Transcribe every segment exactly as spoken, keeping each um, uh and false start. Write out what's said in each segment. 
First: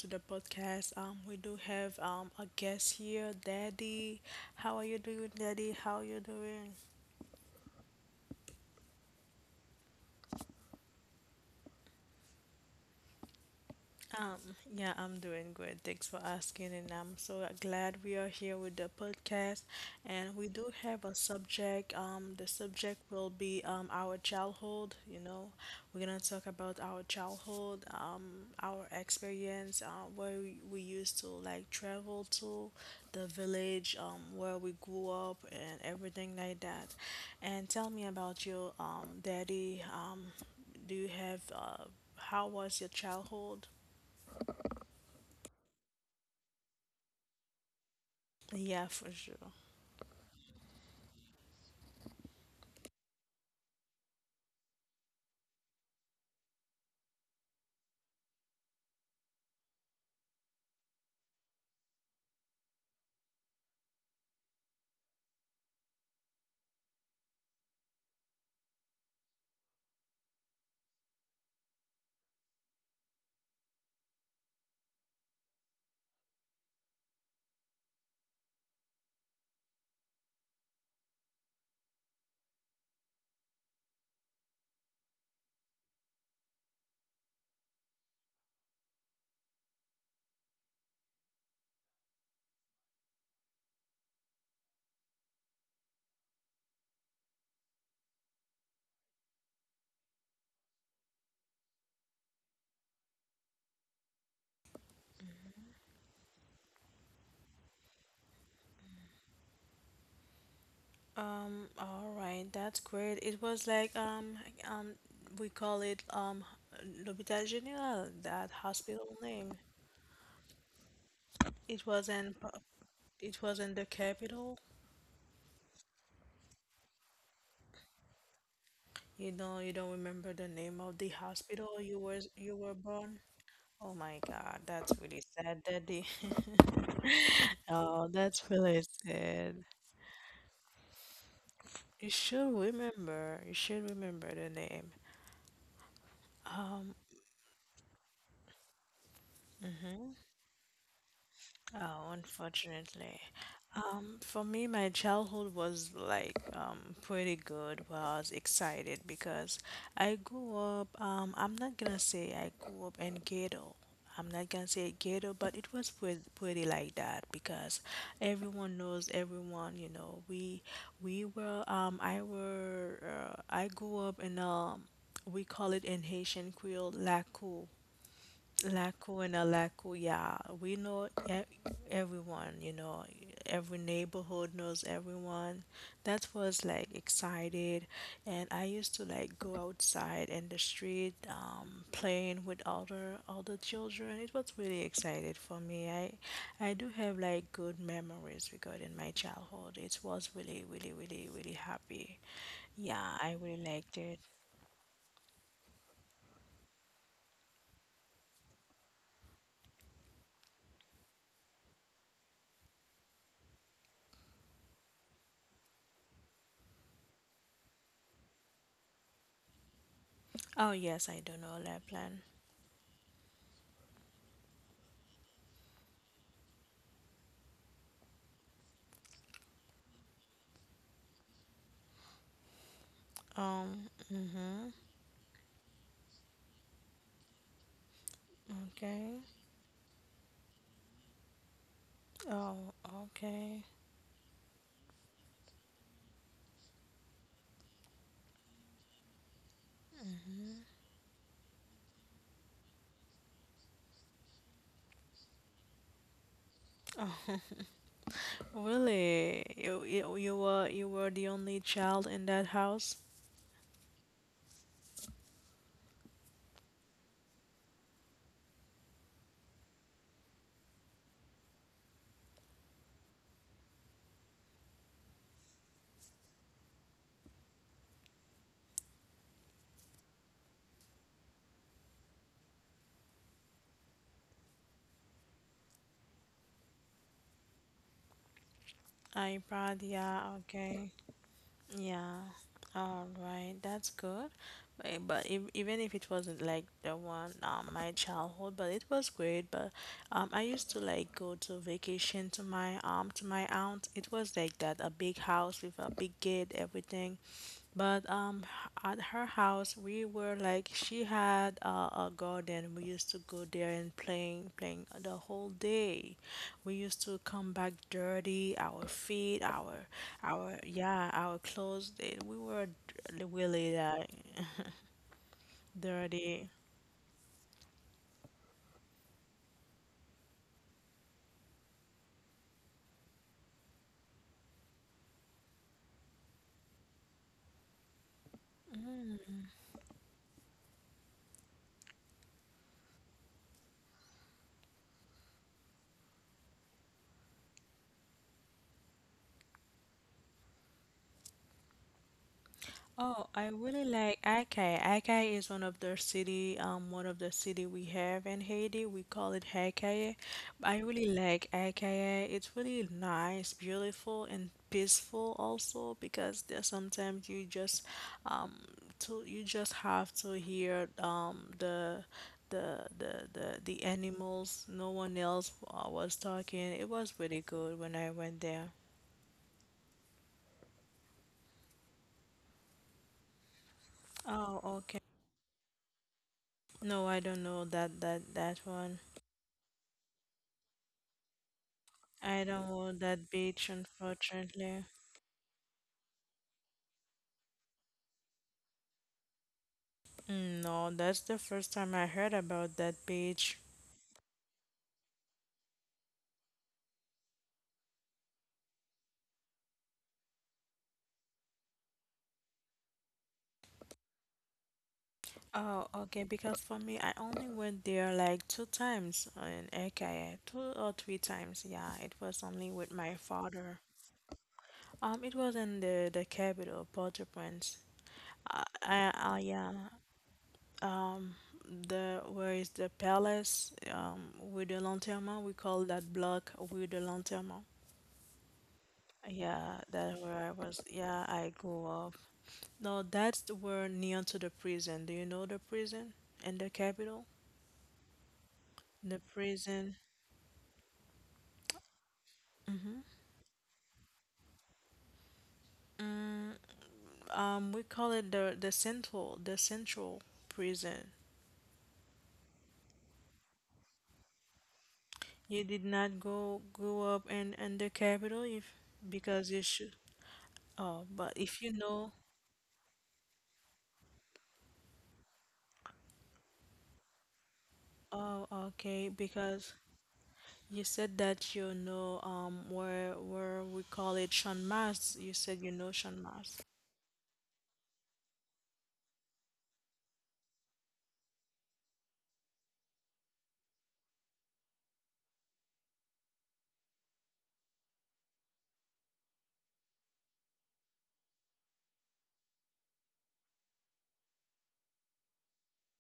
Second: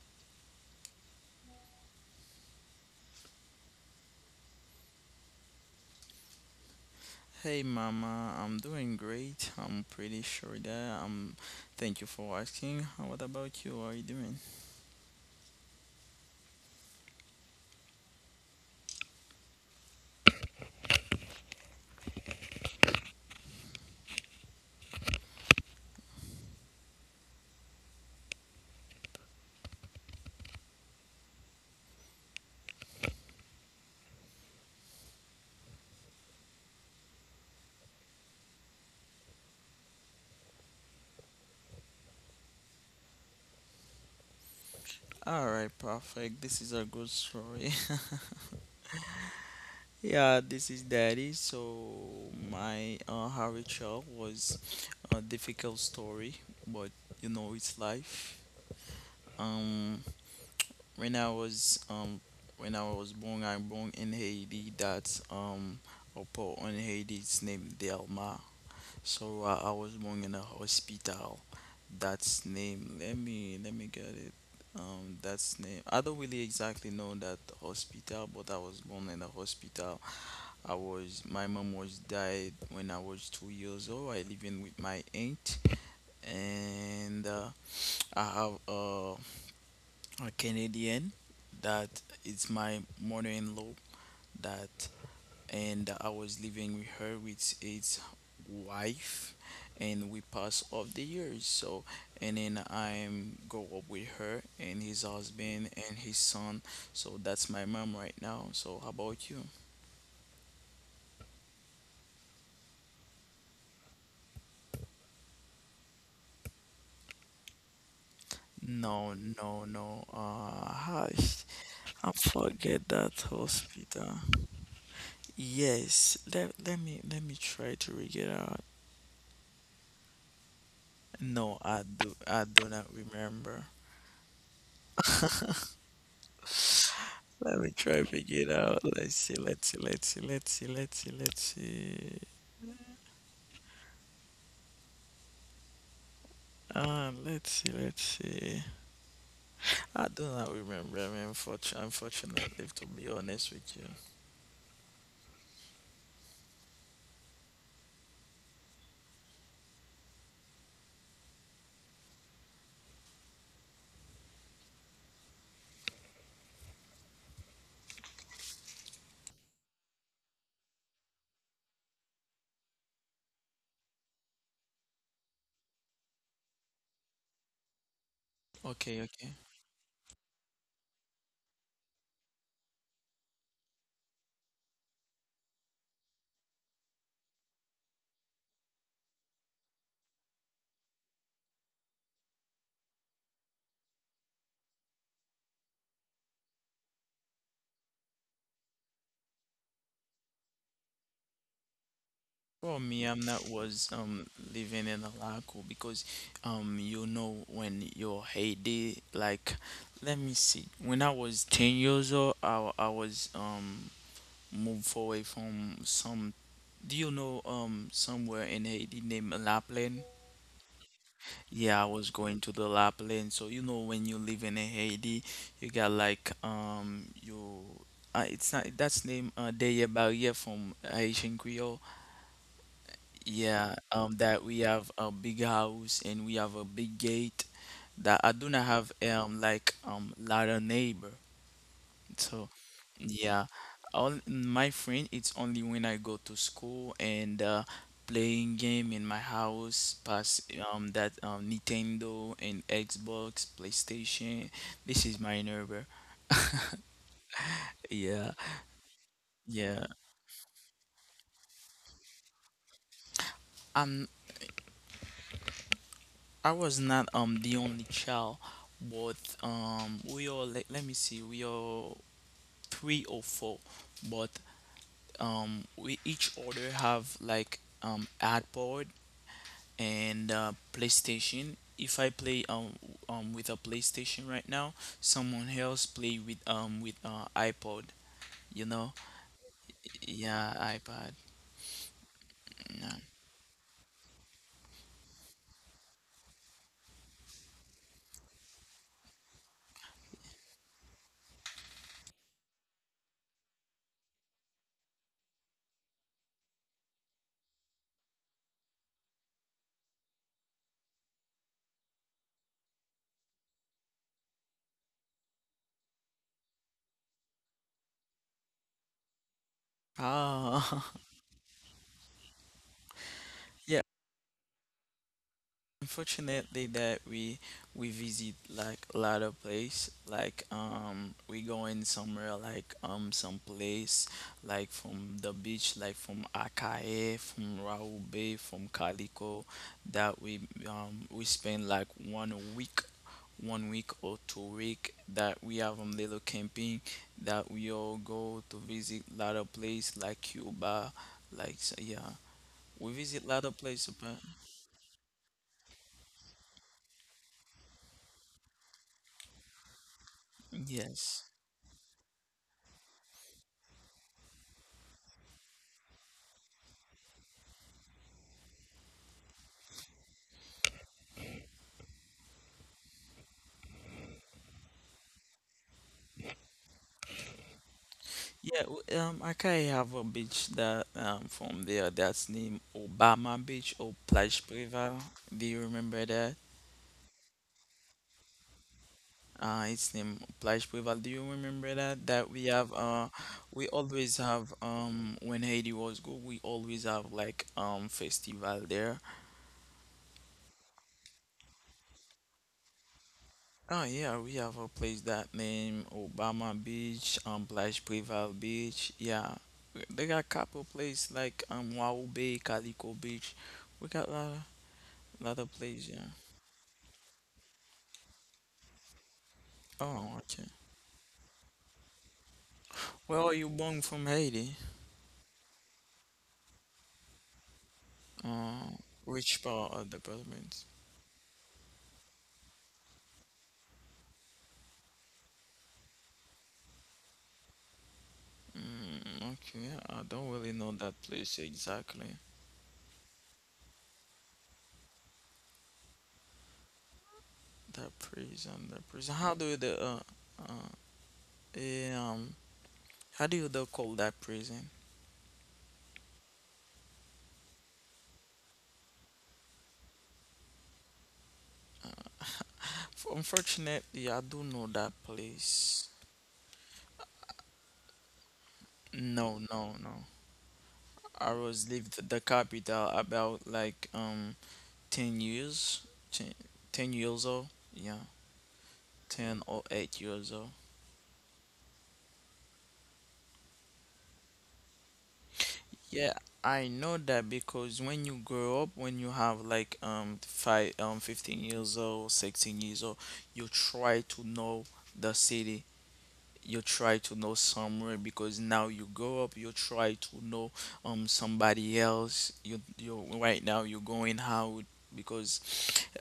to the podcast. Um, we do have um a guest here, Daddy. How are you doing, Daddy? How are you doing? Hey mama, I'm doing great. I'm pretty sure that I'm thank you for asking. What about you? How are you doing? Um, yeah, I'm doing good. Thanks for asking, and I'm so glad we are here with the podcast. And we do have a subject. Um, the subject will be um our childhood. You know, we're gonna talk about our childhood, um, our experience, uh, where we, we used to like travel to, the village, um, where we grew up, and everything like that. And tell me about your um daddy. Um, do you have uh, how was your childhood? Alright, perfect. This is a good story. Yeah, for sure. Yeah, this is daddy. So my uh Harry child was a difficult story, but you know it's life. Um when I was um when I was born I born in Haiti. That's um a port in Haiti. It's named Delma. So uh, I was born in a hospital. That's name. Let me let me get it. Um, that's name. I don't really exactly know that hospital, but I was born in a hospital. I was my mom was died when I was two years old. I living with my aunt, and uh, I have uh, a Canadian that is my mother-in-law, that and I was living with her with its wife, and we passed off the years, so and then I go up with her and his husband and his son. So that's my mom right now. So how about you? Um, all right, that's great. It was like um um we call it um L'Hôpital Général, that No, hospital name. no, no, uh hi. It was I in Pa- forget that it was in the hospital. capital. Yes, let, let me let me try to figure out. You know, you don't remember the name of the No, I hospital you do were I you do were not born. remember. Oh my God, that's really sad, Daddy. Let me try to Oh, figure it that's out. really Let's see, sad. let's see, let's see, let's see, let's see, let's You see. should remember. You should remember the name. Um. Uh, let's see, let's see. I do not remember. I mean, unfortunately, Oh, unfortunately, to be unfortunately. honest with you. Um, for me, my childhood was like um, pretty good. Well, was excited because I grew up, um, I'm not gonna say I grew up in ghetto. I'm not gonna say ghetto, but it was pretty, pretty like that because everyone knows everyone, you know. We we were um I were uh, I grew up in um we call it in Haitian Creole, la cour. Okay, Laco okay. and Alaku, yeah, we know e- everyone, you know, every neighborhood knows everyone. That was like excited, and I used to like go outside in the street, um, playing with other other children. It was really excited for me. I I do have like good memories regarding my childhood. It was really, really, really, really happy. For me, Yeah, I'm I not really was liked it. um living in a lago because, um you know when your heyday, like, let me see, when I was ten years old I I was um moved away from some. Do you know um somewhere in Haiti named La Plaine? Oh yes, I do know Yeah, I was Lapland. going to the lap lane. So, you know when you live in a Haiti, you got like um you uh, it's not that's name uh Deye Barriere from Haitian Creole. Yeah, Um, um that we mhm. have a big house and we have a big gate that I do not have Okay. um like um lot of neighbor. So Oh, yeah, okay. all my friend, it's only when I go to school and uh, playing game in my house, pass um that um Nintendo and Xbox, PlayStation. This is my neighbor. Oh, Yeah, really? You, yeah. you, you were you were the only child in that house? Um, I was not um the only child, but um we all, let, let me see, we all three or four, but um we each other have like um iPod and uh, PlayStation. If I play um, um with a PlayStation right now, someone else play with um with uh, iPod. You know? I proud, yeah, Yeah, okay. iPad. Yeah. Yeah. All right, that's good. But, but if, even if it wasn't like the one um my childhood, but it was great. But um I used to like go to vacation to my um to my aunt. It was like that, a big house with a big gate, everything. But um, at her house, we were like she had a, a garden. We used to go there and playing, playing the whole day. We used to come back dirty, our feet, our, our Oh, yeah, our clothes. They, we were d- really yeah. like dirty. Unfortunately, that we we visit like a lot of place. Like, um, we going somewhere like um some place, like from the beach, like from Akae, from Raoul Bay, from Calico. That we um we spend like one week, one week or two week, that we have um little camping, that we all go to visit a lot of place like Cuba, like. So, yeah, we visit a Oh, lot I of really place, but like Acai. Acai is one of the city, um, one of the city we have in Haiti. We call it Acai. I really yes. like Acai. It's really nice, beautiful, and peaceful also because there's sometimes you just, um, to you just have to hear um the the the the the animals. No one else uh, was talking. It was really good when I went Yeah, there. w- um, I can have a beach that, um from there, that's named Obama Beach or Plage Oh, Privada. okay. Do you remember that? No, I don't know that that that one. Uh, it's named Plage Privada. Do you remember that? That we I don't have want uh, that we beach, always have unfortunately. um when Haiti was good, we always have like um festival there. Mm, no, that's the first time I heard about that beach. Oh yeah, we have a place that named Obama Beach, um Plage Privada Beach. Yeah, we- they got couple place like um Wau Bay, Calico Beach. We got a lot. Lot of place, Oh, yeah. okay, because for me, I only went there like two times in Oh, Ekaya, okay. two or three times. Yeah, it was only with my Where are you father. born from Haiti? Um, it was in the the capital, Port-au-Prince. I, Uh, I, which I, part yeah. of the province? Um, the where is the palace? Um, with the lanterne, we call that block with the lanterne. Mm, okay, Yeah, I that's don't where really I know was. that Yeah, place I grew exactly. up. No, that's the word near to the prison. Do you know the prison in the capital? That prison, that prison. The How do you the uh, prison. uh eh, um how do you the call that prison? Mm, um, we call it the the central, the central prison. F- Unfortunately, I do know that You did place. not go go up in in the capital if No, because you no, should. no. Oh, I but if was you lived know, the capital about like um ten years, ten ten years old. Yeah, oh, okay, ten or because eight years old. you said that you know um where where we call it Shanmas. You said you know Yeah, Shanmas. I know that because when you grow up, when you have like um five um fifteen years old, sixteen years old, you try to know the city. You try to know somewhere because now you grow up, you try to know um somebody else. You you right now you're going out because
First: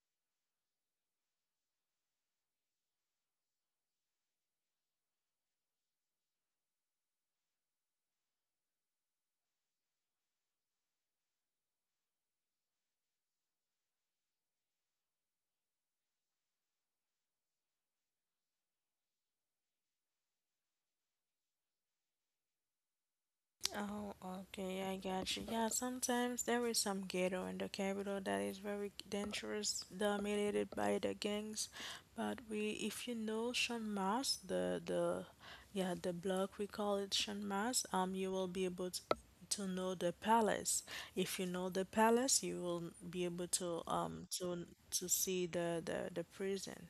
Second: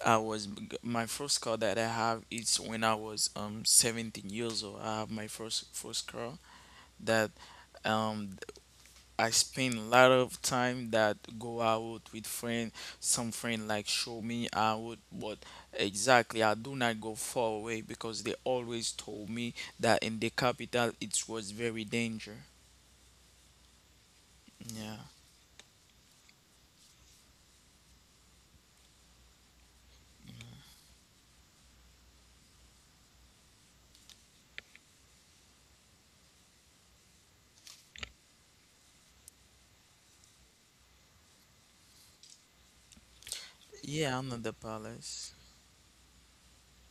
I was my first car that I have is when I was um seventeen years old. I have my first first car that, um I spend a lot of time that go out with friend. Some friend like show me out, but exactly I do not go far away because they always told me that in the capital it was very danger. Oh, okay, I Yeah, got you. Yeah, sometimes there is some ghetto in the capital that is very dangerous, dominated by the gangs. But we, if you know Sean Mas, the the, yeah, the block we call it Sean Mas, um, you will be able to, to know the palace. If you know the palace, you will be able to um yeah, I'm not to the to palace. see the the the prison.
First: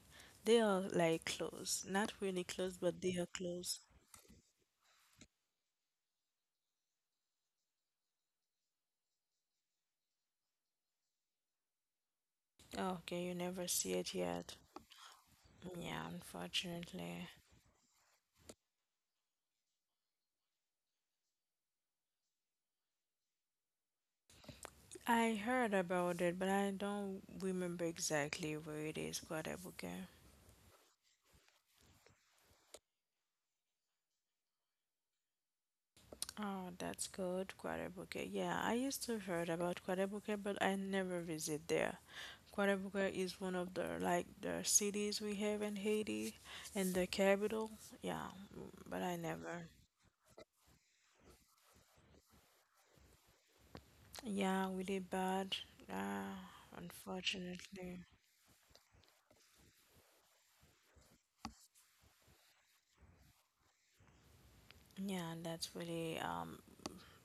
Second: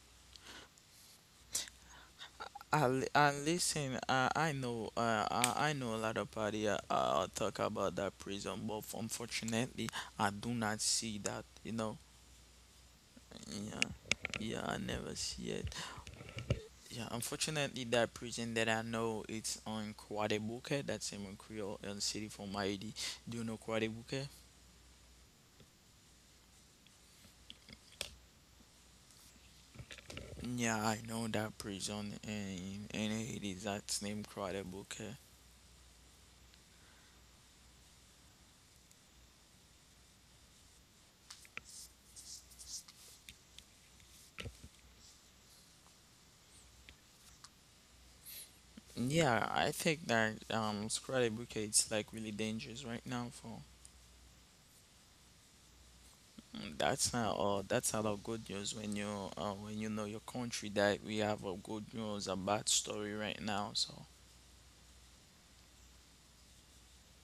They are like close, not really close, I, but li- they are I close. listen. I, I know. Uh, I, I know a lot of party. Uh, uh, talk about that prison, but unfortunately, I do not see that. You know. Oh, okay, you never Yeah, see it yet. yeah, I never see it. Yeah, Yeah, unfortunately. unfortunately, that prison that I know, it's on Kwadebuke, that's in Creole, in city from Haiti. Do you know Kwadebuke? I heard about it, but I don't remember exactly where it is, Guadalupe. Yeah, I know that prison in in Haiti. That's named Kwadebuke. Oh, that's good, Guadalupe. Yeah, I used to heard about Guadalupe, but I never visit there. Guadalupe is one of the like the cities we have in Haiti and the capital. Yeah, but I Yeah, never. I think that um Kwadebuke it's like really dangerous right now for. Yeah, really bad. Ah, Mm, that's not all. That's unfortunately. not all good news when you, uh, when you know your country, that we have a good news, a bad story right now. So Yeah, that's really um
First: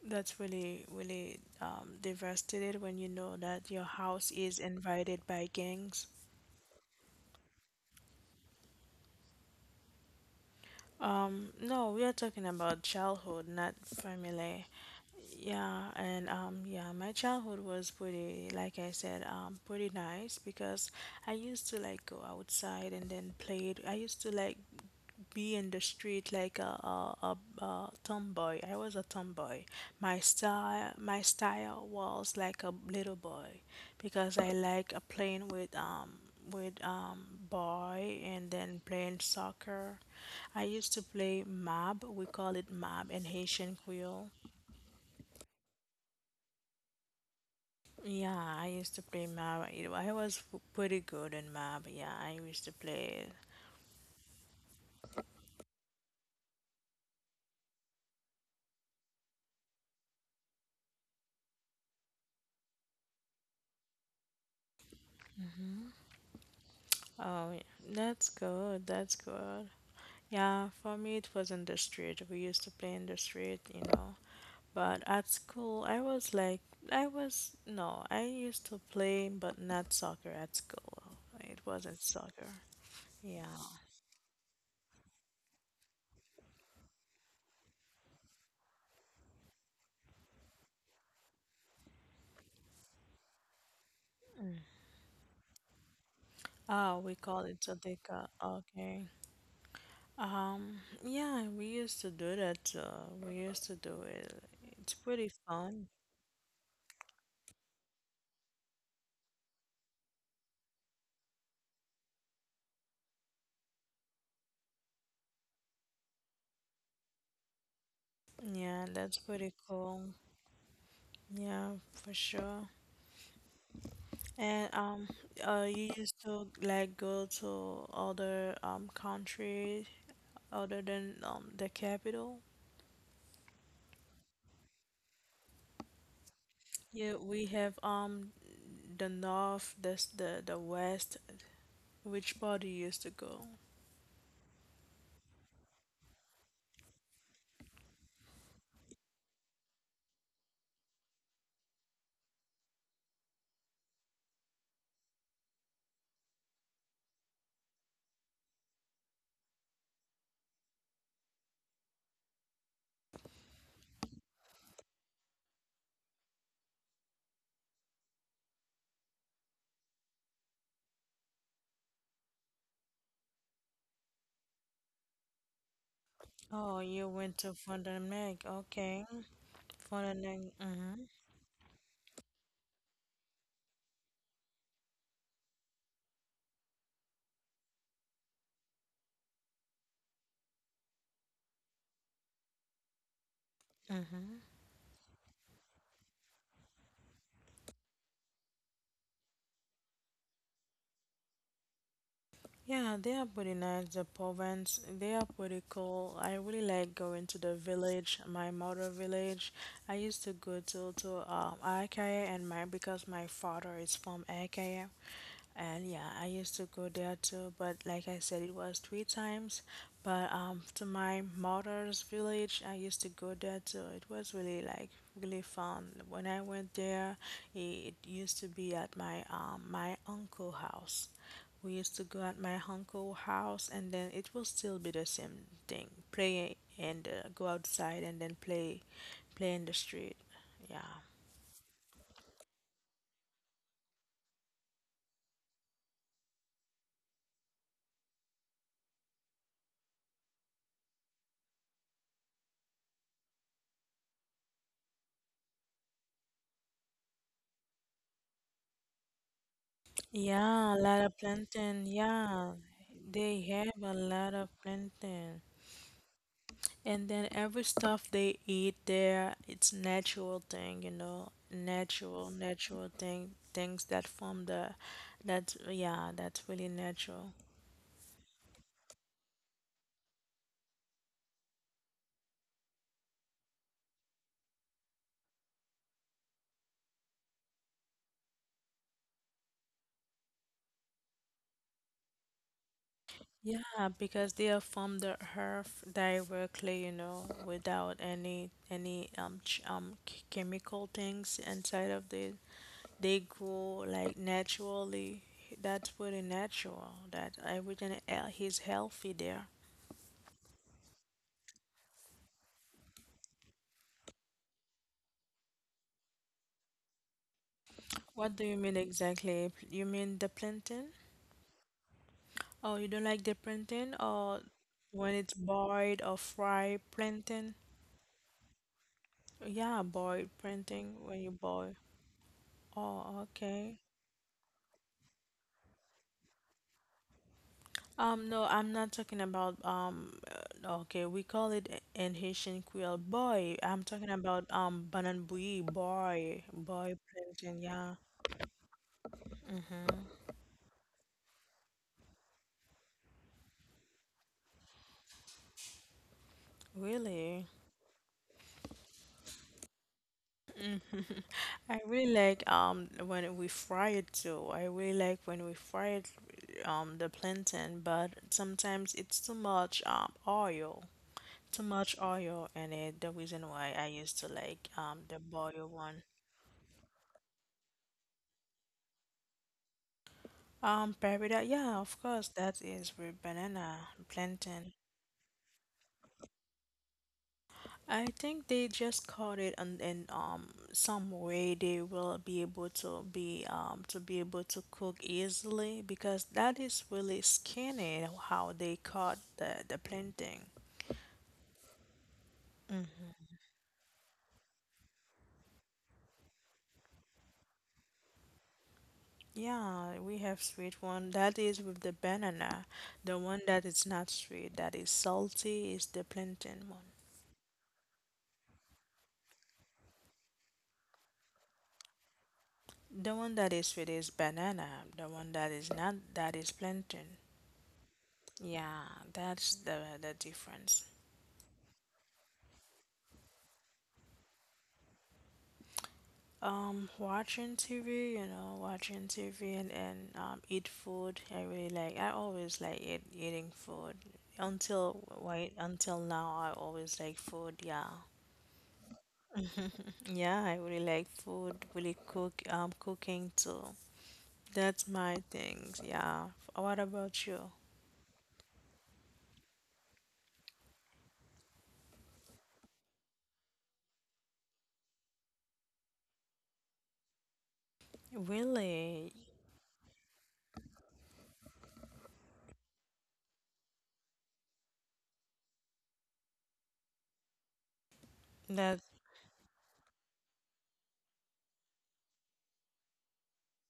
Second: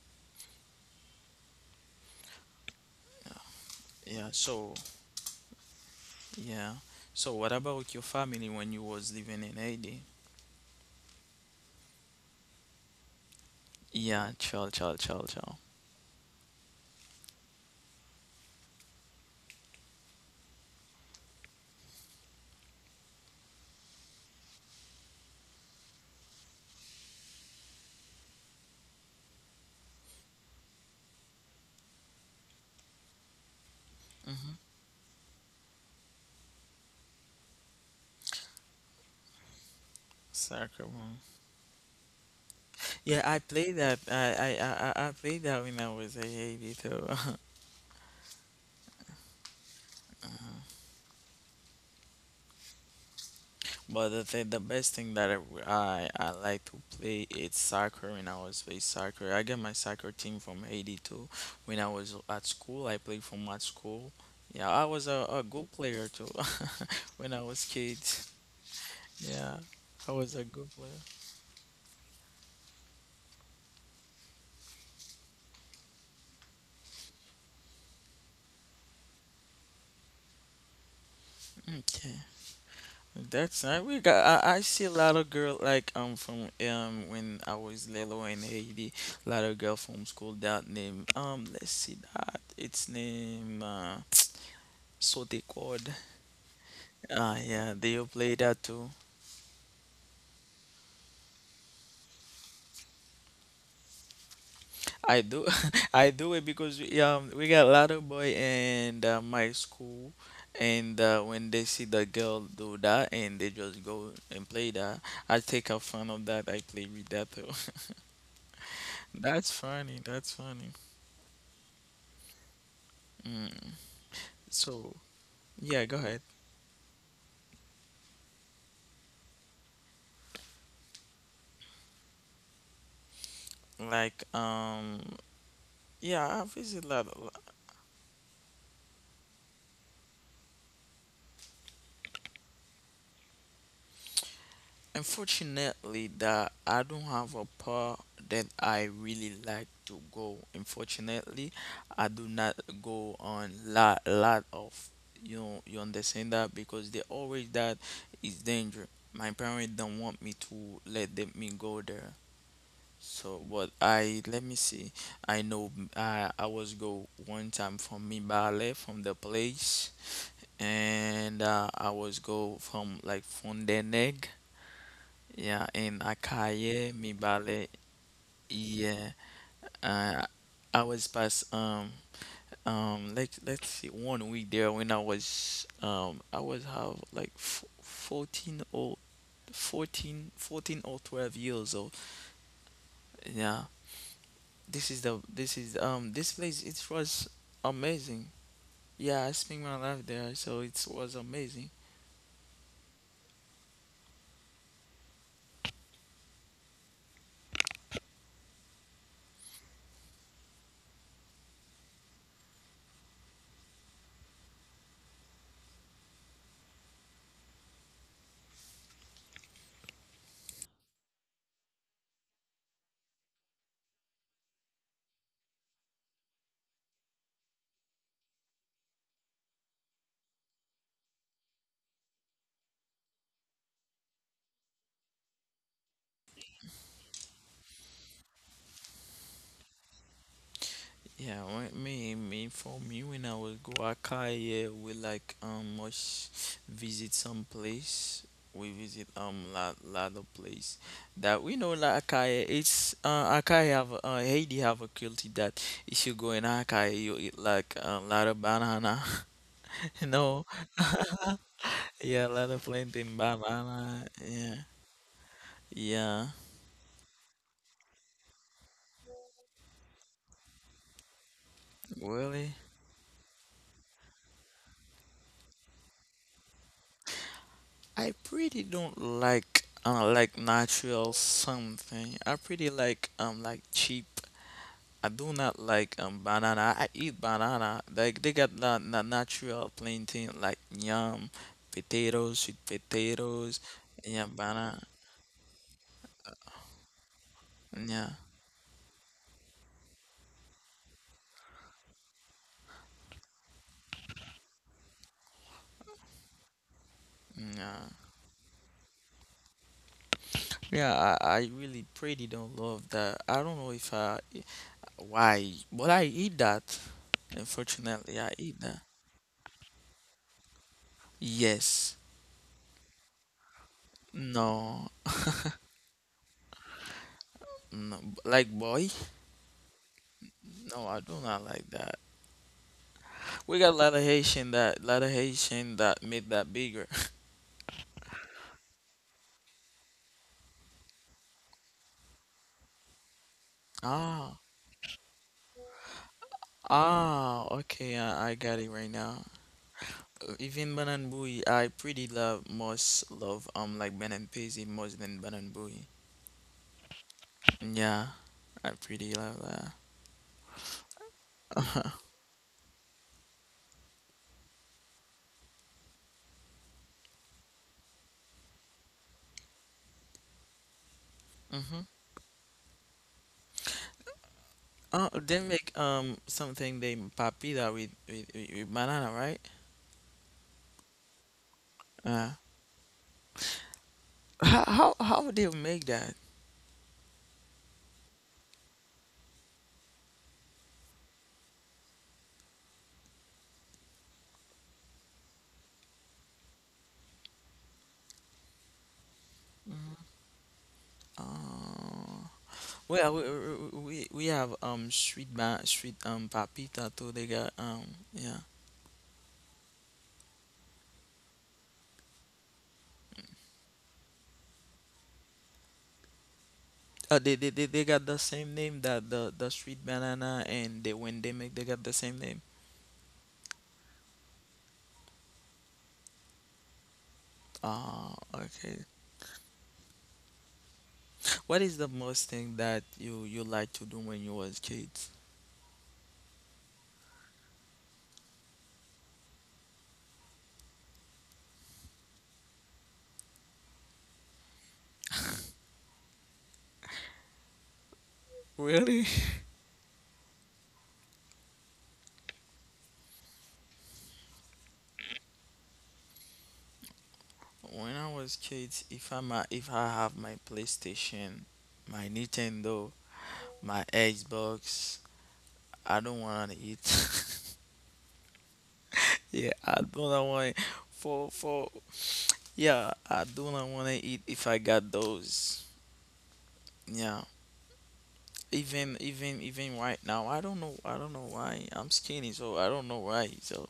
That's really, really um, devastated when you know that your yeah, house is so invaded by gangs. yeah. So what about your family when you was living in Haiti? Um, no, we are talking about childhood, not Yeah, family. chill, chill, chill, chill. Yeah, and um, yeah, my childhood was pretty, like I said, um, pretty nice because I used to like go outside and then play. I used to like be in the street like a, a, a, a tomboy. I was a tomboy. My style, my style was like a little boy because I Mm-hmm. like uh, playing with um with um boy and then playing soccer. I Soccer used to ball. play mob. We call it mob Yeah, in I Haitian played that. I Creole. I I, I I played that when I was in Haiti too. Yeah, I used to play mob. You I was f- pretty good in mob. Yeah, I used to play it. But the thing, the best thing that I, I I like to play is soccer. When I was play soccer, I get my soccer team from Haiti too. When I was at school, I played from my school. Yeah, I was a, a good player too. When I Oh, was yeah, kid, that's good. That's yeah, good. I was a Yeah, good player. for me it was in the street. We used to play in the street, you know. But at school, I was like, I was, no, I used to play, but not soccer at school. It wasn't Okay. soccer. Yeah. That's I we got I, I see a lot of girl like, um from, um when I was little in Haiti, a lot of girl from school that name um let's see, that its name uh Sote Chord. Oh, we Ah call it yeah, they all Zodika. play that too. Okay. Um, yeah, we used to do that. Uh, we used to do it. It's I pretty do fun. I do it because we, um we got a lot of boy, and uh, my school, and uh, when they see the girl do that, and they just go and play that, I take a fun of that, I play with that too. Yeah, that's pretty That's cool. funny, that's funny. Yeah, for sure. Mm, And so um, uh, yeah, you go used ahead. to like go to other um countries other than um the capital? Like um yeah, I visit a lot. Yeah, we A have um the north, this the the west. Which part do you used to go? Unfortunately, that I don't have a part that I really like to go. Unfortunately, I do not go on lot lot of, you know, you understand that because they always that is danger. My parents don't want me to let them me go there. So what I, let me see. I know, I I was go one time from me ballet from the place. and uh, I was go from like Fonteneg, yeah, in Oh, Akaye, you went to Mibale, Fond du Lac. Okay, yeah. Fond Uh, du I Lac. was past um um like let's see one week there when I was um I was have like f fourteen or fourteen fourteen or twelve years old. Yeah. Mm-hmm. This is the this is um This place it was amazing. Yeah, I spent my life there, so it was amazing. Yeah, they are pretty nice, the province. They are pretty cool. I really like going to the village, my mother village. I used to go to to um Akaya and my because my father is from Akaya. And yeah, I used to go there too, but like I said, it was three times. But um, to my mother's village, I used to go there too. It was really like really fun. When I went there, it used to be at my um my uncle house. We used to go at my uncle house, and then it will still be the same thing: play and uh, go outside, and then play, play in the street. Yeah. Yeah, well, me, me, for me, when I will go Akai, yeah, we like um much visit some place. We visit um lot lot of place that we know like Akai. It's uh Akai have uh Haiti have a culture that if you go in Akai, you eat like a lot of banana. You know, Yeah, a lot of plantain. yeah, a lot Yeah, of plantain they have a banana. lot of Yeah, plantain. yeah, And then every stuff they eat there, it's natural thing, you know, natural, really. natural thing, things that from the, that yeah, that's really natural. I pretty don't like uh like natural something. I pretty like um like cheap. I do not like um banana. I eat banana. Like they got that na natural plantain, like yam, potatoes, sweet potatoes, Yeah, yeah, because they are banana, from the earth directly, you know, without yeah, any any um ch um ch- chemical things inside of the they grow like naturally. That's pretty natural. That yeah. everything el- he's healthy there. Yeah, I, I really pretty don't love that. I don't know if I why, but I eat that. Unfortunately, I What do you eat mean that. exactly? You mean the plantain? Yes. Oh, you don't like the plantain, or No, when it's boiled or fried plantain? no. Like boy. Yeah, boiled No, I plantain do when you not like boil. that. Oh, We got a okay. lot of Haitian that, lot of Haitian that made that bigger. Um, no, I'm not talking about um. uh, okay, we call it a- in Haitian Creole boy. I'm talking Ah, about um banana boy, boy, boy ah, plantain. Yeah. okay, I, I got it right now. Uh, Even Banan Booey, I pretty love most love um like Ben and more than Banan Booey. Really? Yeah, I pretty love I that. really like um when we fry it too. I really like when we fry it um the plantain, but sometimes it's too much um oil, too Mm-hmm. much oil in it. The reason why I used to like um Oh, the they boiled make one. um something they papita with with, with with banana, right? Um paprika, yeah, of course Uh, that is with banana how plantain. how how would they make that? I think they just caught it and in um some way they will be able to be um to be able to cook easily because that is really skinny how they caught the the Mhm. planting. Oh. Well, we we we we have um street ba street um papita too. They got um yeah. Yeah, we have sweet one that is with the banana. The one that is not sweet that is salty is the plantain one. Uh, they, they they they got the same name that the the street banana, and they when they make they got the same name. The one that is sweet is banana. The one that is not that is plantain. Ah, Yeah, okay. that's the the difference. What is the most thing that you you like to do when you was kids? Um, watching T V, you know, watching T V and, and um, eat food. I really like. I always like eat, eating food. Until wait, until now, I always like food. Yeah, Really? yeah, I really like food. Really cook, um, cooking too. That's my things. Yeah. What about you? When I was kids, if I'm a, if I have my PlayStation, my Nintendo, my Xbox, I don't want to eat. Really? Yeah, I do not want it. For for Yeah, I do not want to eat if I got those. Yeah. That Even even even right now, I don't know. I don't know why I'm skinny, so I don't know why. So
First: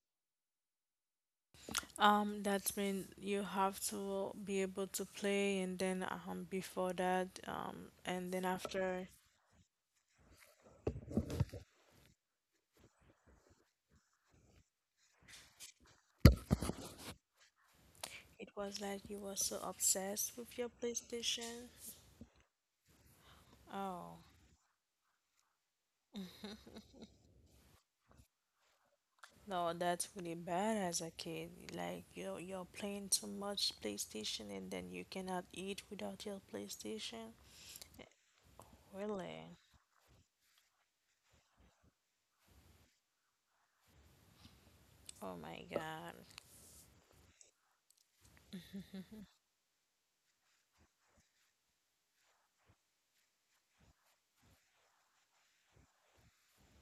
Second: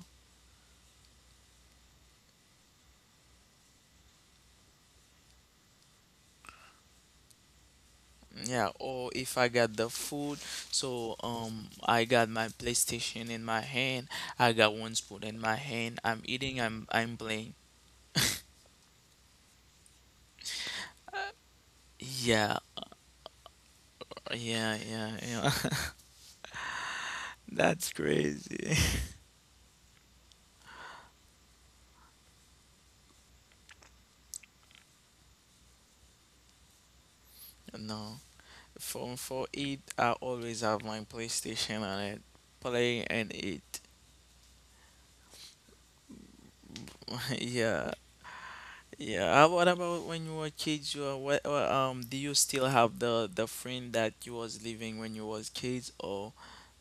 um that means you have to be able to play and then um before that um and then yeah, after or if I got the food, so um, I got my PlayStation in my hand. I got one spoon in my hand. I'm eating. I'm I'm playing. it was like you were so obsessed with your PlayStation. Yeah, Oh, yeah, yeah, yeah. That's crazy. no, that's really bad as a kid. Like you're you're playing too much PlayStation and then you cannot eat without your PlayStation. No. Phone for Really? it, I always have my PlayStation on it, play and it. Oh my God. Yeah, yeah. Uh, What about when you were kids? You were, what, uh, um, do you still have the the friend that you was living when you was kids, or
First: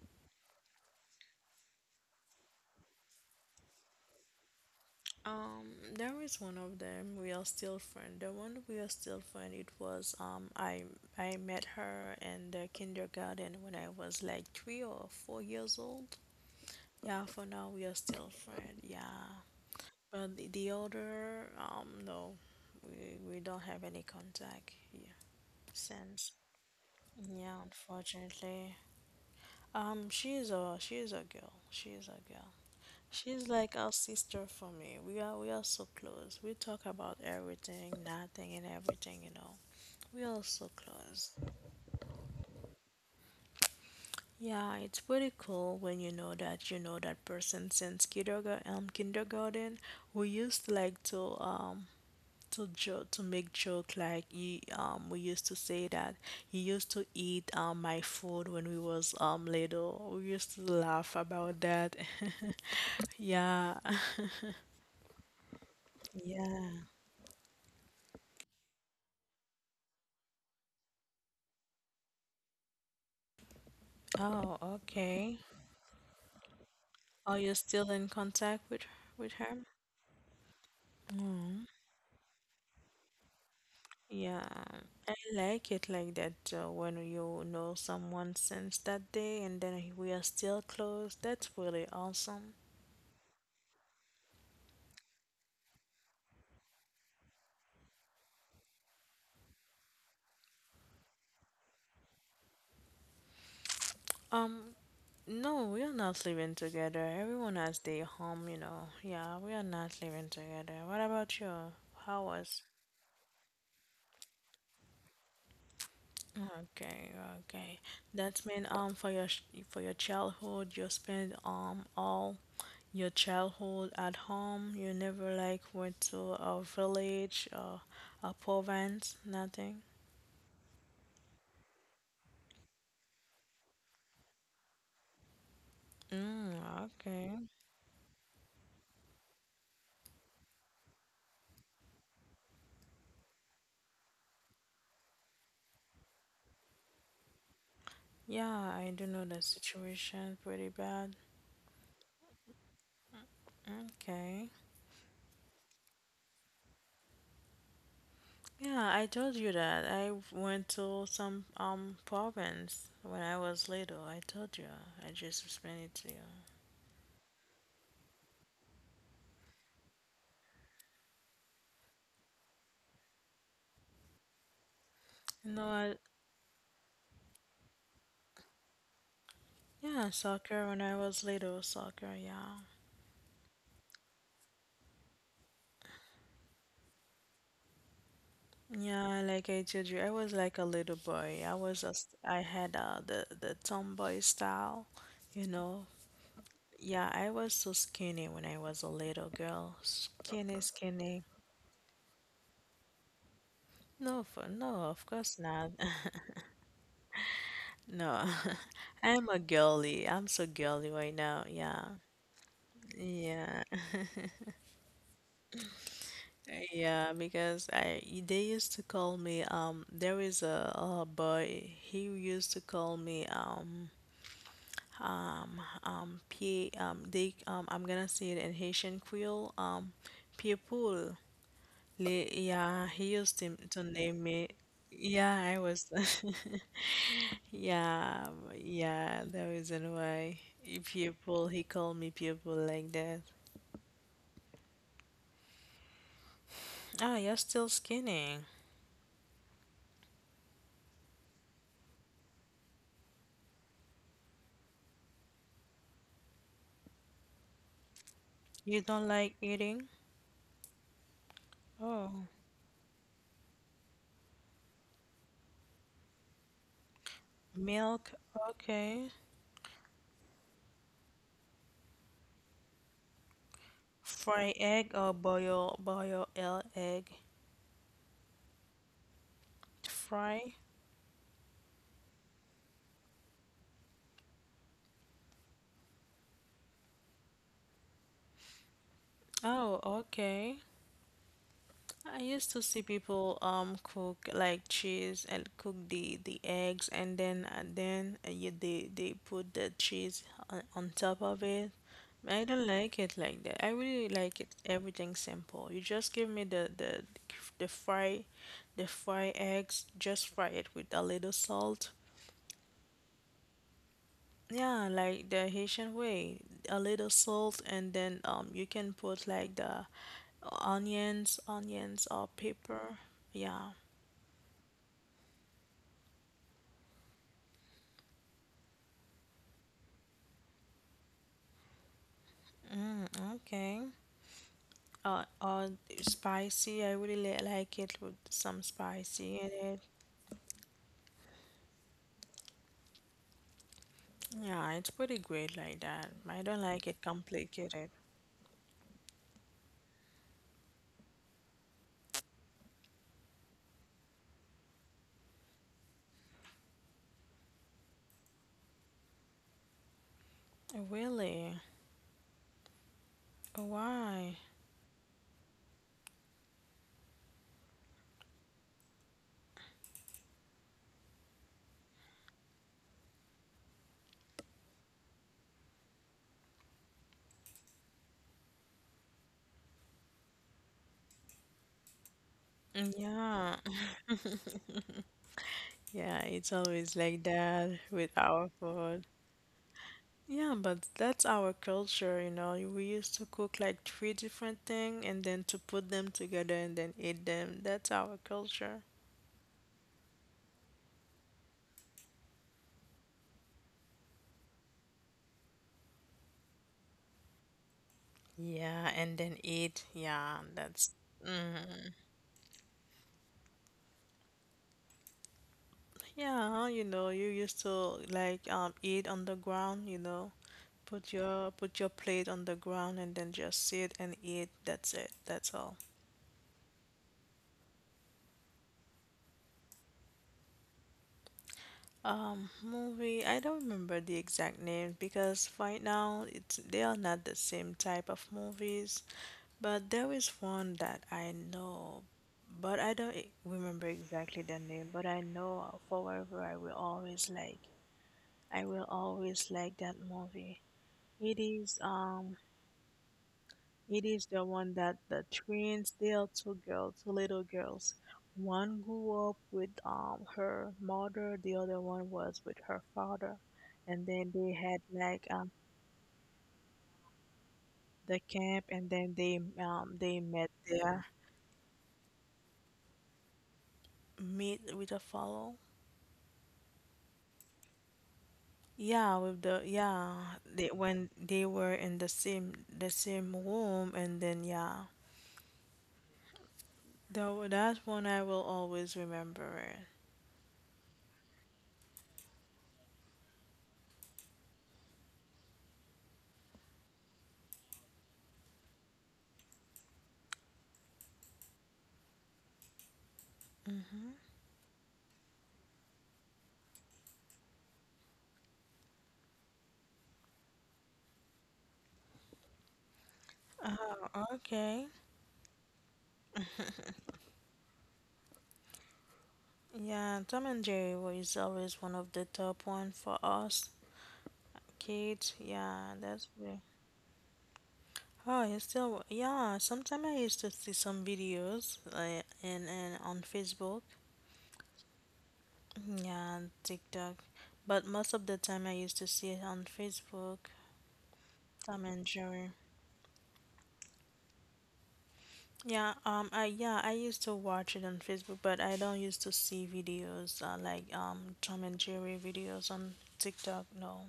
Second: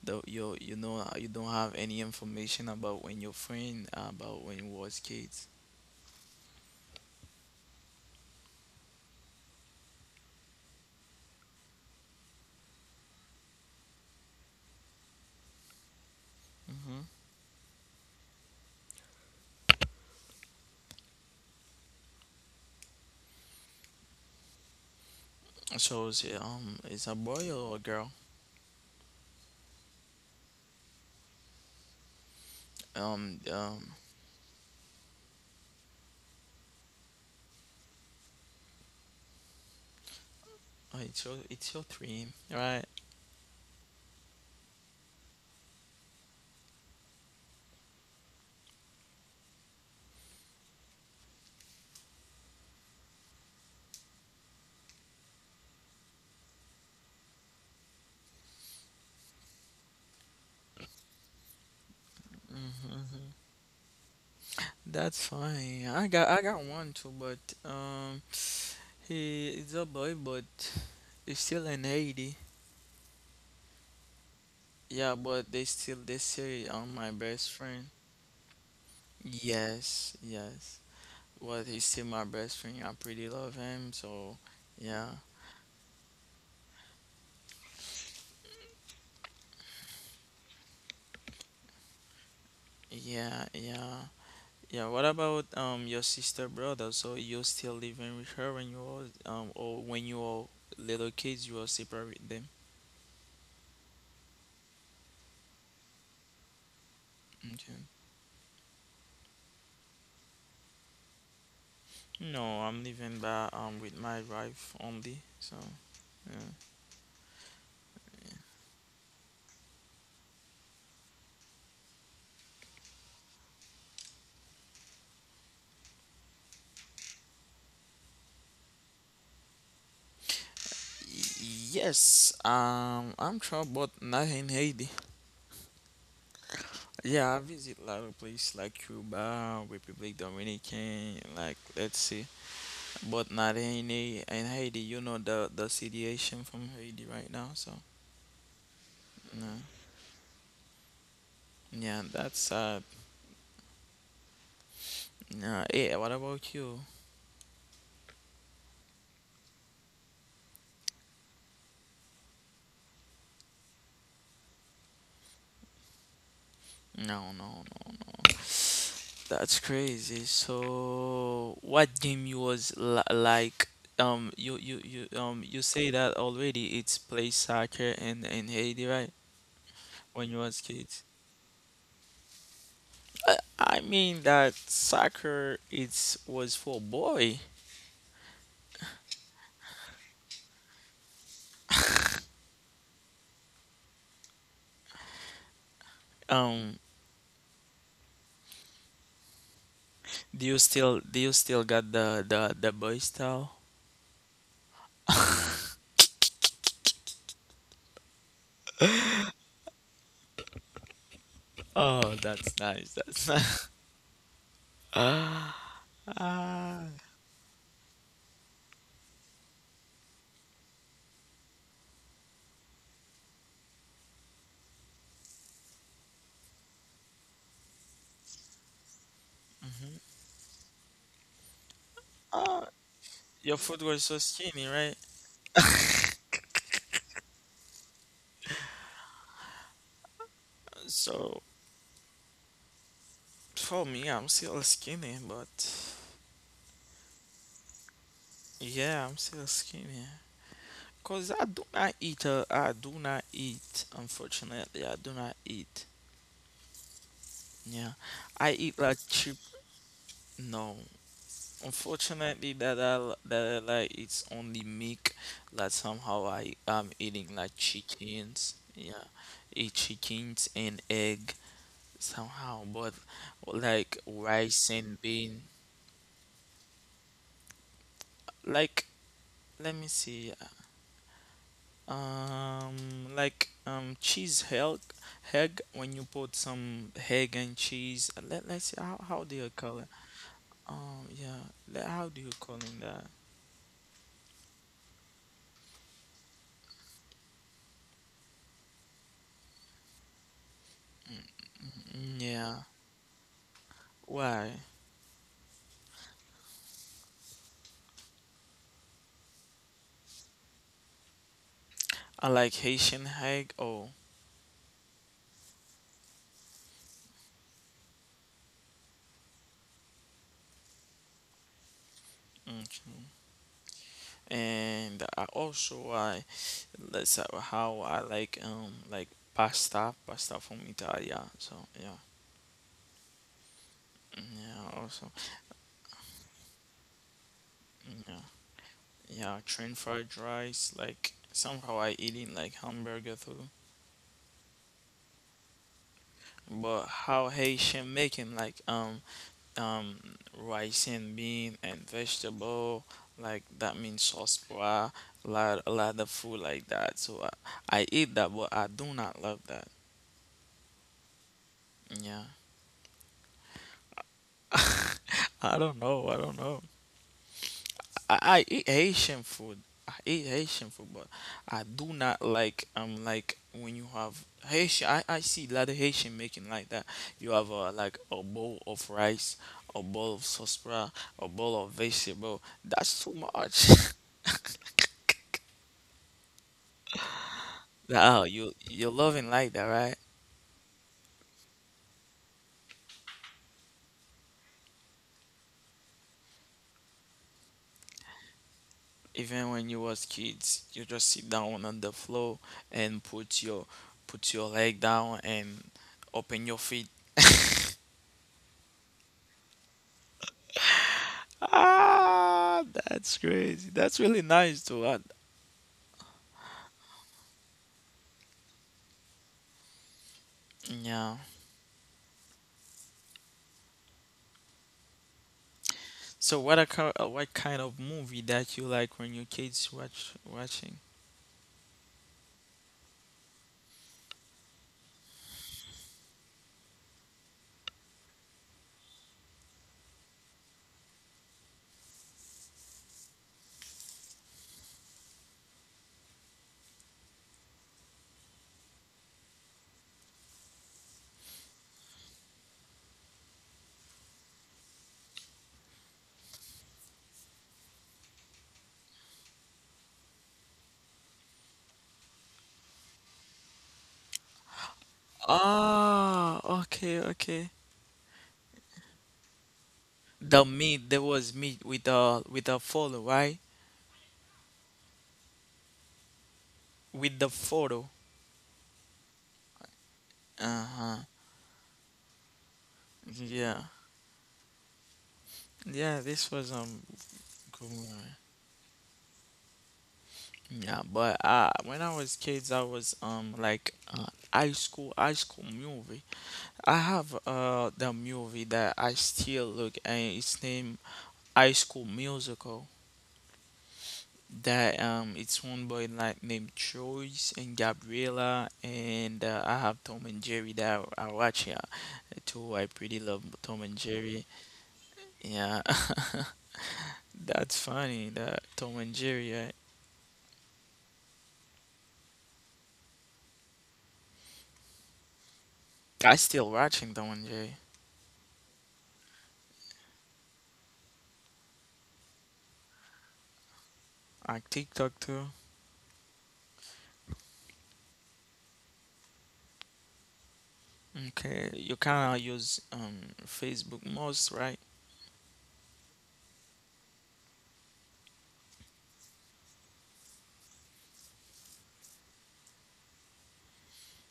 the you you know uh, you don't have any information about when your friend uh, about when you was kids? Um, there is one of them. We are still friends. The one we are still friends. It was um, I I met her in the kindergarten when I was like three or four years old. Mm-hmm. Yeah, for now we are still friends. Yeah, but the, the other, um, no, we we don't have any contact, yeah, So is since. it, um, is a boy Yeah, or a girl? unfortunately. Um, she's a she's a girl. She's a girl. Um, She's like um, our sister for me. We are we are so close. We talk about everything, nothing, and everything. You know, We are so oh, it's close. your it's your dream, right? Yeah, it's pretty cool when you know that you know that person since kindergarten, um, kindergarten. We used to like to um to joke to make joke like you um we used to say that you used to eat um my food when we was um little. We used to laugh about that. Mm-hmm. Yeah. That's fine. I got I got Yeah. one too, but um, he is a boy, but he's still an eighty. Oh, Yeah, okay. but they still they say I'm my Are best you friend. still in contact with with her? Yes, yes. Well, Mm. he's still my best friend. I pretty love him. So, Yeah, yeah, I like it like that, uh, when you know someone since that day and then we are still close. That's really awesome. yeah, yeah, yeah. What about um your sister brother? So you still living with her when you were um or when you were little kids, you were separate them. Um, No, we are not living together. Everyone has Okay. their home, you know. Yeah, we are not living together. What about you? How No, was? I'm living by um with my wife only. So yeah. Okay, okay. That's mean um for your sh- for your childhood, you spent um all your childhood at home. You never like went to a village or a province, nothing. Y- Yes, um, I'm sure, but not in Haiti. Mm, okay. Yeah, I visit a lot of places like Cuba, Republic Dominican, like let's see, but not in Ha- in Haiti. You know the the situation from Haiti right now, so Yeah, I do know the no. situation pretty bad. Yeah, that's uh, Okay. yeah. Hey, what about you? Yeah, I told you that. I went to some um province when I was little. I told you. I just explained it to you. No, no, no, no. That's crazy. So, what game you was li like? Um, you you you um you No, say I, that already. It's play soccer in in Haiti, right? yeah, When you was soccer when I kids. was little, soccer, yeah. I, I mean that soccer it's was for boy. Yeah, like I told you, I was like a little boy. I was just, I had uh, the the tomboy style, you know. Um, Yeah, I was so skinny when I was a little girl. do you Skinny, still do skinny. you still got the the the boy style? No, for, no, of course not. No, I'm a girly. I'm so girly right now. Yeah, Oh, that's nice. That's yeah, nice. Ah. yeah. Because I they used to call me um. There is a, a boy. He used to call me um um um P. um they um I'm gonna say it in Haitian Creole um Mhm. pie poule. Le, Ah, Yeah, he used to your foot to was so name me. skinny, right? Yeah, I was. Yeah, yeah, the reason why So people he called me people like that. for me, I'm still skinny, but Ah, you're still skinny. yeah, I'm still skinny. Cause I do not eat. Uh, I do not eat. Unfortunately, I do not eat. Yeah, I eat You like don't cheap. like eating? No, Oh, unfortunately, that I l- that I like it's only meat. That somehow I am eating like milk? chickens. Yeah, Okay. eat chickens and egg somehow, but like Fry rice egg and or bean. boil boil el egg? Like let me see. Fry? Um, like um, cheese heg, heg when you put some heg and cheese. Let let's see how how do you call Oh, it? okay. Um, yeah, le- how do I you used to calling see that? people um cook like cheese and cook the the eggs and then and then uh, you, they they put the cheese on, on top of it. Mm, I Yeah, don't like it like that. I really like why? it everything simple. You just give me the the the fry the fry eggs, just fry it with a little salt. I like Haitian heg. Oh, Yeah, like the Haitian way, a little salt and then um you can put like the onions, onions or pepper. okay. Yeah, And I also I let's say how I like um like pasta, pasta from Italia. So yeah, okay. mm, yeah also. Uh, or spicy. I really li like it Mm, with yeah, some spicy yeah, in train it. fried rice, like somehow I eating like hamburger too. Yeah, it's pretty great like that. I don't But like it how complicated. Haitian make him like um um rice and bean and vegetable like that means sauce pois, lot a lot of food like that. So I, I eat that, but I do not love that. Really? Yeah, Why? I don't know. I don't know. I, I eat Haitian food. I eat Haitian food, but I do not like um like when you have Haitian. I, I see a lot of Haitian making like that. You have uh, like a bowl of rice, a bowl of sauerkraut, a bowl of vegetable. That's too Yeah. much. Yeah, it's always like that with Oh, our you you're food. loving like that, right? Yeah, but that's our culture, you know. We used to cook like three different things and then to put them together and then eat them. That's our culture. Even when you was kids, you just sit down on the floor and put your put your leg down and open your feet. Yeah, and then eat. Yeah, that's Ah, that's crazy. That's really nice to what. Yeah, you know, you used to like um eat on the ground, you know. Yeah. Put your put your plate on the ground and then just sit and eat. That's it. That's all. So what a co- uh, what kind of movie that you like when your kids watch watching? Um, movie, I don't remember the exact name because right now it's they are not the same type of movies. But there is one that I know, but I don't e- remember exactly the name, but I know forever I will always like I will always like that movie. It is um It is the one that the twins tell to girls, to little girls. One grew up with um her mother, the other one was with her father, and then they had like um Ah, okay, okay. the camp, and then they um they The met meat there there, was meat with the with the photo, right? meet with a follow. With the photo. Yeah, with the yeah, they Uh-huh. when they were in the same the same Yeah. room, and then yeah, Yeah, this was um that wa- good that's one movie. I will always remember it. Yeah, but uh when I was kids I was um like uh high school high school movie. I have uh the movie that I still look and it's named High School Musical. That um it's one boy like named Joyce and Gabriella and uh, I have Tom and Jerry that I watch here too. I pretty love Tom and Jerry. Oh, okay. Yeah. That's funny that Tom and Jerry right? Yeah, Tom and Jerry was always one of the top one for us kids. Yeah, I that's still great. watching Tom and Jerry. Oh, it's still yeah. Sometimes I used to see some videos, uh, in and on Facebook. I TikTok too. Yeah, and TikTok, but most of the time I used to see it on Facebook. Okay. You Tom and kinda Jerry. use um Facebook most, right? Yeah, um, I yeah, I used to watch it on Facebook, but I don't used to see videos, uh, like um Tom and Jerry videos on TikTok. No,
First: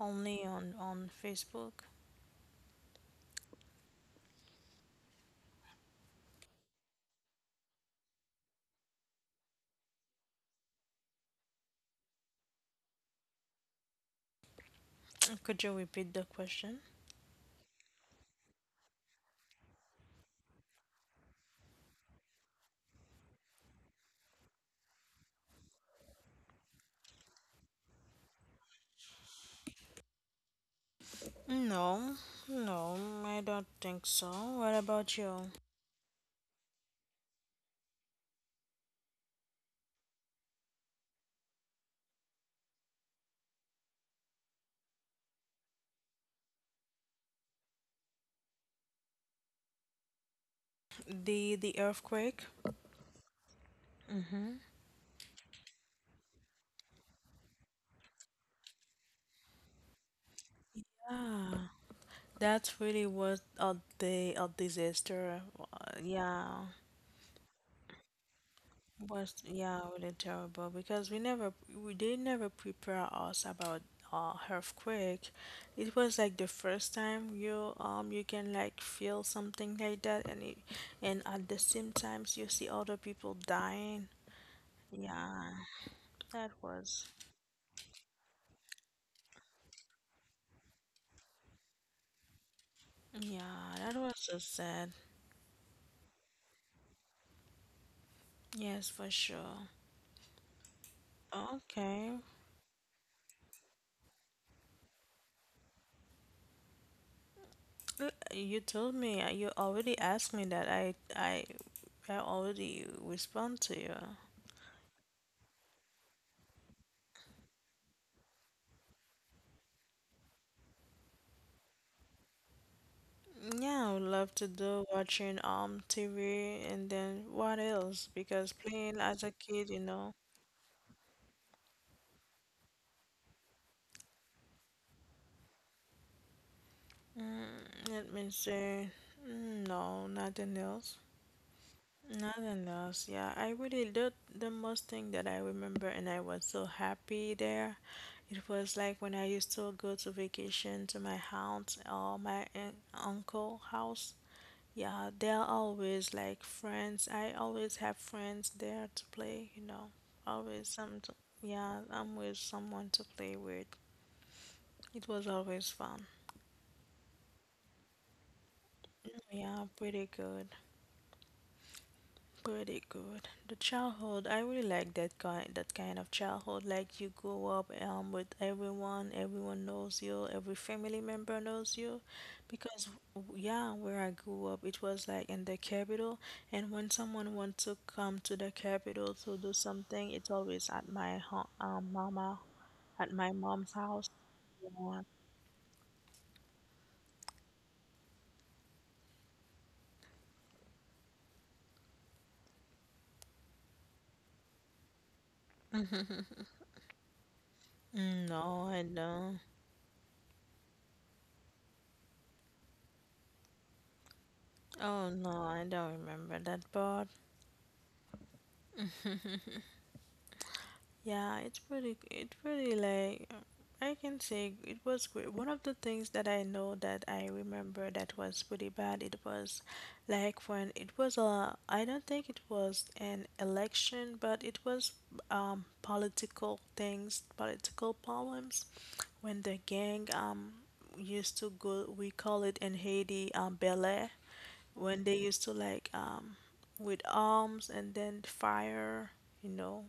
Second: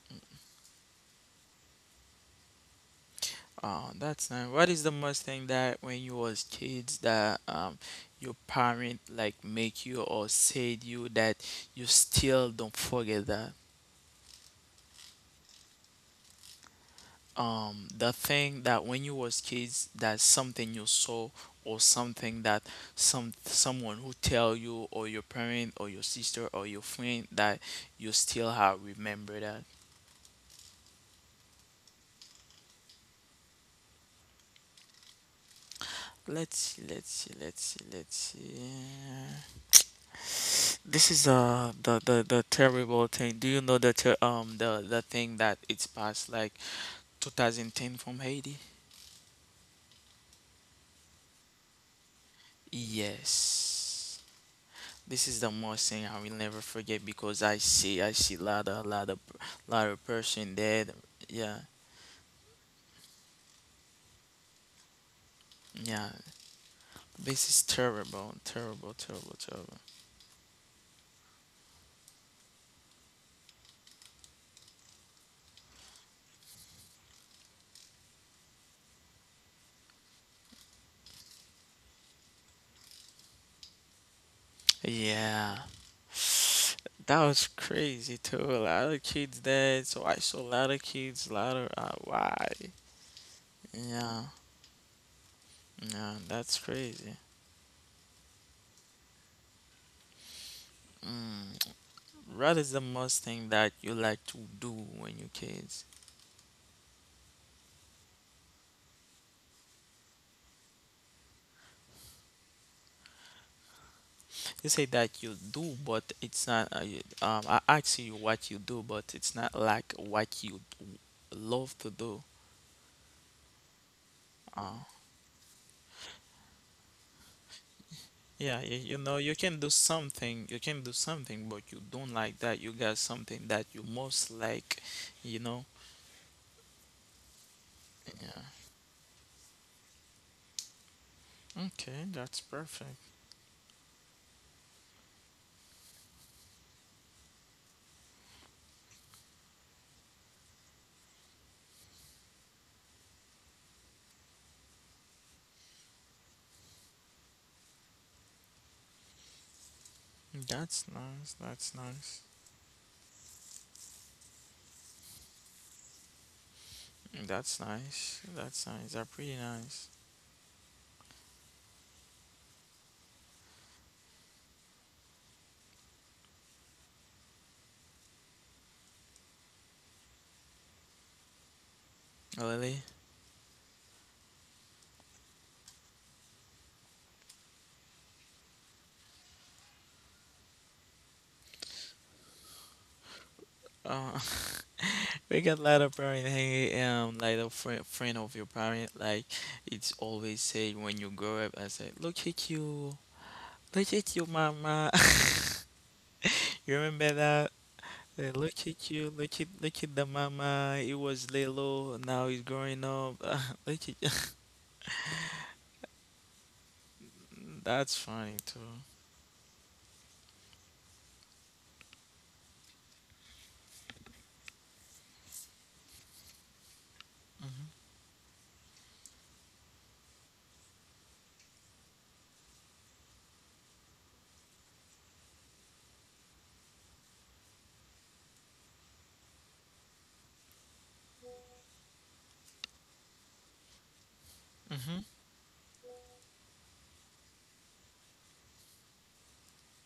only on on Facebook. Oh, that's nice. What is the most thing that when you was kids that um your parent like make you or said you that you still don't forget that? Could you repeat the question? Um, the thing that when you was kids that something you saw or something that some someone who tell you or your parent or your sister or your friend that you still have remember that. No, no, I don't think so. What about you? Let's see, let's see, let's see, let's see. This is uh the the the terrible thing. Do you know the ter um the the thing that it's passed like twenty ten from Haiti? The the earthquake? Yes. This is the most thing I will never forget because I see I see lot of lot of lot of person dead. Yeah. Ah, that really was a day a disaster. Uh, Yeah. yeah, This is terrible, terrible, was terrible, terrible. yeah really terrible because we never we did never prepare us about uh earthquake. It was like the first time you um you can like feel something like that and it, and at the same times you see other people dying. Yeah, Yeah. That was, That was crazy too. A lot of kids dead. So I saw a lot of kids, a lot of uh, why? yeah, that was Yeah. so sad. Yeah, that's crazy. Yes, for sure. Mm, Okay. what is the most thing that you like to do when you're kids? L- You told me, uh, you already asked me that. I, I, I already respond to you. You say that you do, but it's not. Uh, you- um, I ask you what you do, but it's not like what you w- love to do. Yeah, I would love to Uh, do watching um T V and then what else? Because yeah, you, you playing know, as a you can kid, do you know, something. You can do something, but you don't like that. You got something that you most like. You know. mm, let me Yeah. say, mm, no, nothing else. Okay, that's Nothing perfect. else. Yeah, I really did the most thing that I remember, and I was so happy there. It was like when I used to go to vacation to my aunt or my un- uncle house. Yeah, they're always like friends. I always have friends there to play, you know. Always That's some, to, nice. yeah, That's I'm nice. with someone to play with. It was always fun. That's nice. That's nice. That's pretty Yeah, nice. pretty good. Pretty good. The childhood, I really like that kind that kind of childhood. Like you grow up um with everyone, everyone knows you, every family member knows you, Really? because w- yeah, where I grew up, it was like in the capital, and when someone wants to come to the capital to do something, it's always at my ho- um mama at my mom's house. Uh, Yeah. we got a lot of parents hanging, um, like a friend, friend of your parent, like it's always say when you grow up, I say, look at you, look at your mama. You remember that? Mm, Say, look no, I at you, don't. look at, look at the mama. It was little, now he's growing up. Look at Oh no, I don't remember that part. That's funny too. Yeah, it's pretty, it really like, I can say it was great. One of the things that I know that I Hmm. remember that was pretty bad, it was like when it was a, I don't think it was an election, but it was um political things, political problems when the gang um used to go, we call it in Haiti, um, Bel Air, when Hmm. they used to like um with arms and then fire, you know,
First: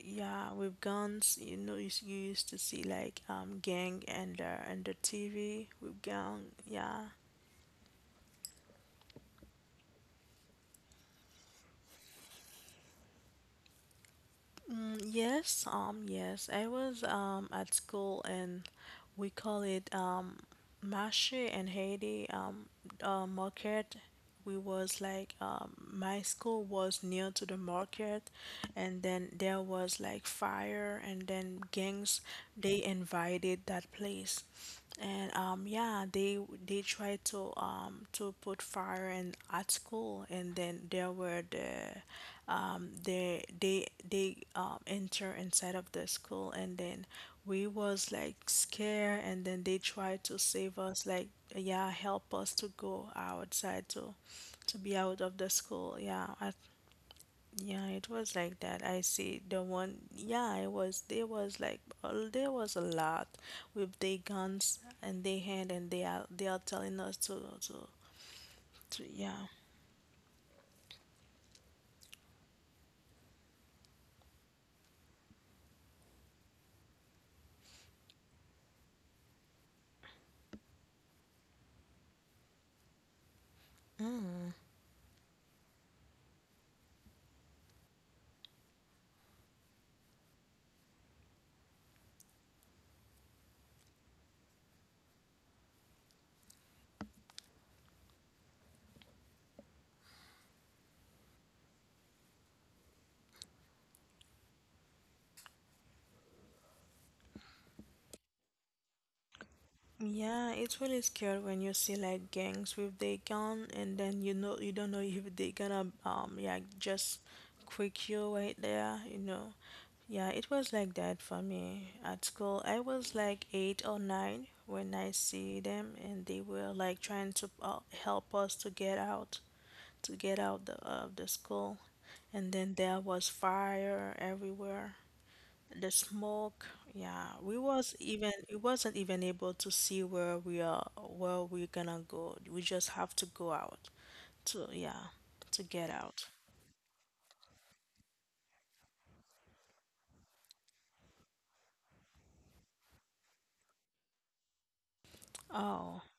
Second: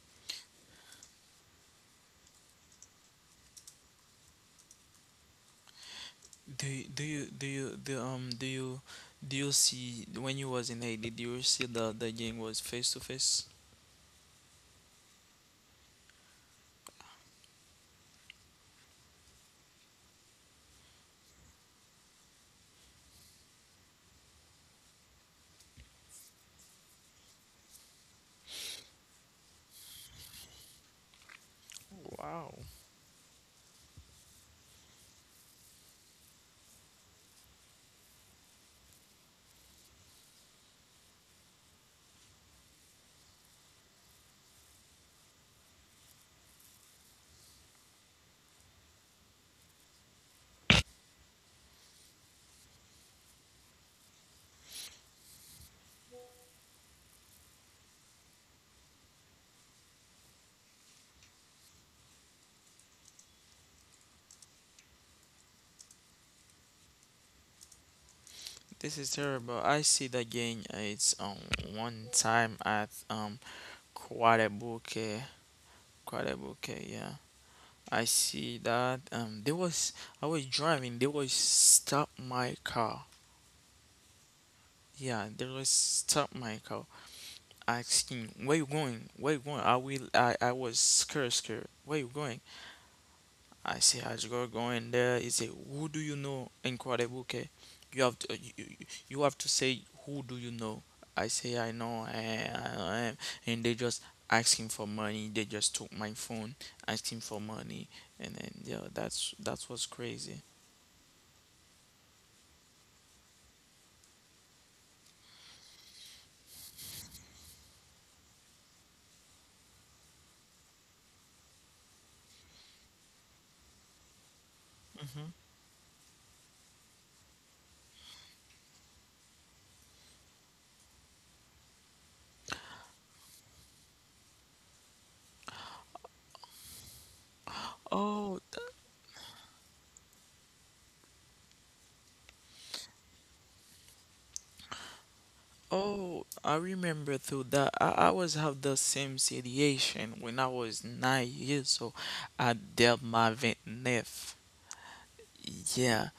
yeah, with guns, you know, you s- you used to see like um gang and uh, and the T V with gang. Do you, do Yeah. You, do you, do, um, do you do you see when you was in Haiti? Do you see the the game was face to face? Mm, yes. Um. Yes. I was um at school, and we call it um mache in Haiti. Um. Uh, market, we was like, um, my school was near to the market, and then there was like fire and then gangs, Wow. they invited that place, and um yeah, they they tried to um to put fire in at school, and then there were the um they they they um enter inside of the school, and then we was like scared, and then they tried to save us, like yeah, help us to go outside to to be out of the school, yeah, I, yeah, it was like that I see the one, yeah, it was there was like uh, there was a lot with their guns and their hand, and they are they are telling us to to, This to is yeah. terrible. I see the game. uh, It's um one time at um Quadrebuque, Quadrebuque. Yeah, I see that. Um, there was I was driving. They was stop my car. Yeah, they was stop my car, asking where you going? Where you going? I will. I I was scared, scared. Where you going? I say how it's go- going there. He say, "Who do you know?" Incredible. Okay, you have to uh, you, you have to say, "Who do you know?" I say, "I know." I, I, I, and they just asking for money. They just took my phone, asking for money, and then yeah, that's that was crazy. Yeah, it's really scary when you see like gangs with their gun, and then you know you don't know if they gonna um yeah just quick you right there, you know. Yeah, it was like that for me at school. I was like eight or nine when I Hmm. see them, and they were like trying to, uh, help us to get out, to get out the, of the school, and then there was fire everywhere. The smoke, yeah, we was even Oh, we th- wasn't even able to see where we are where we're gonna go. We just have to go out to yeah, to get oh, out. I remember through that. I, I was have the same situation when I was nine years old. I dealt my vent. Oh, Yeah,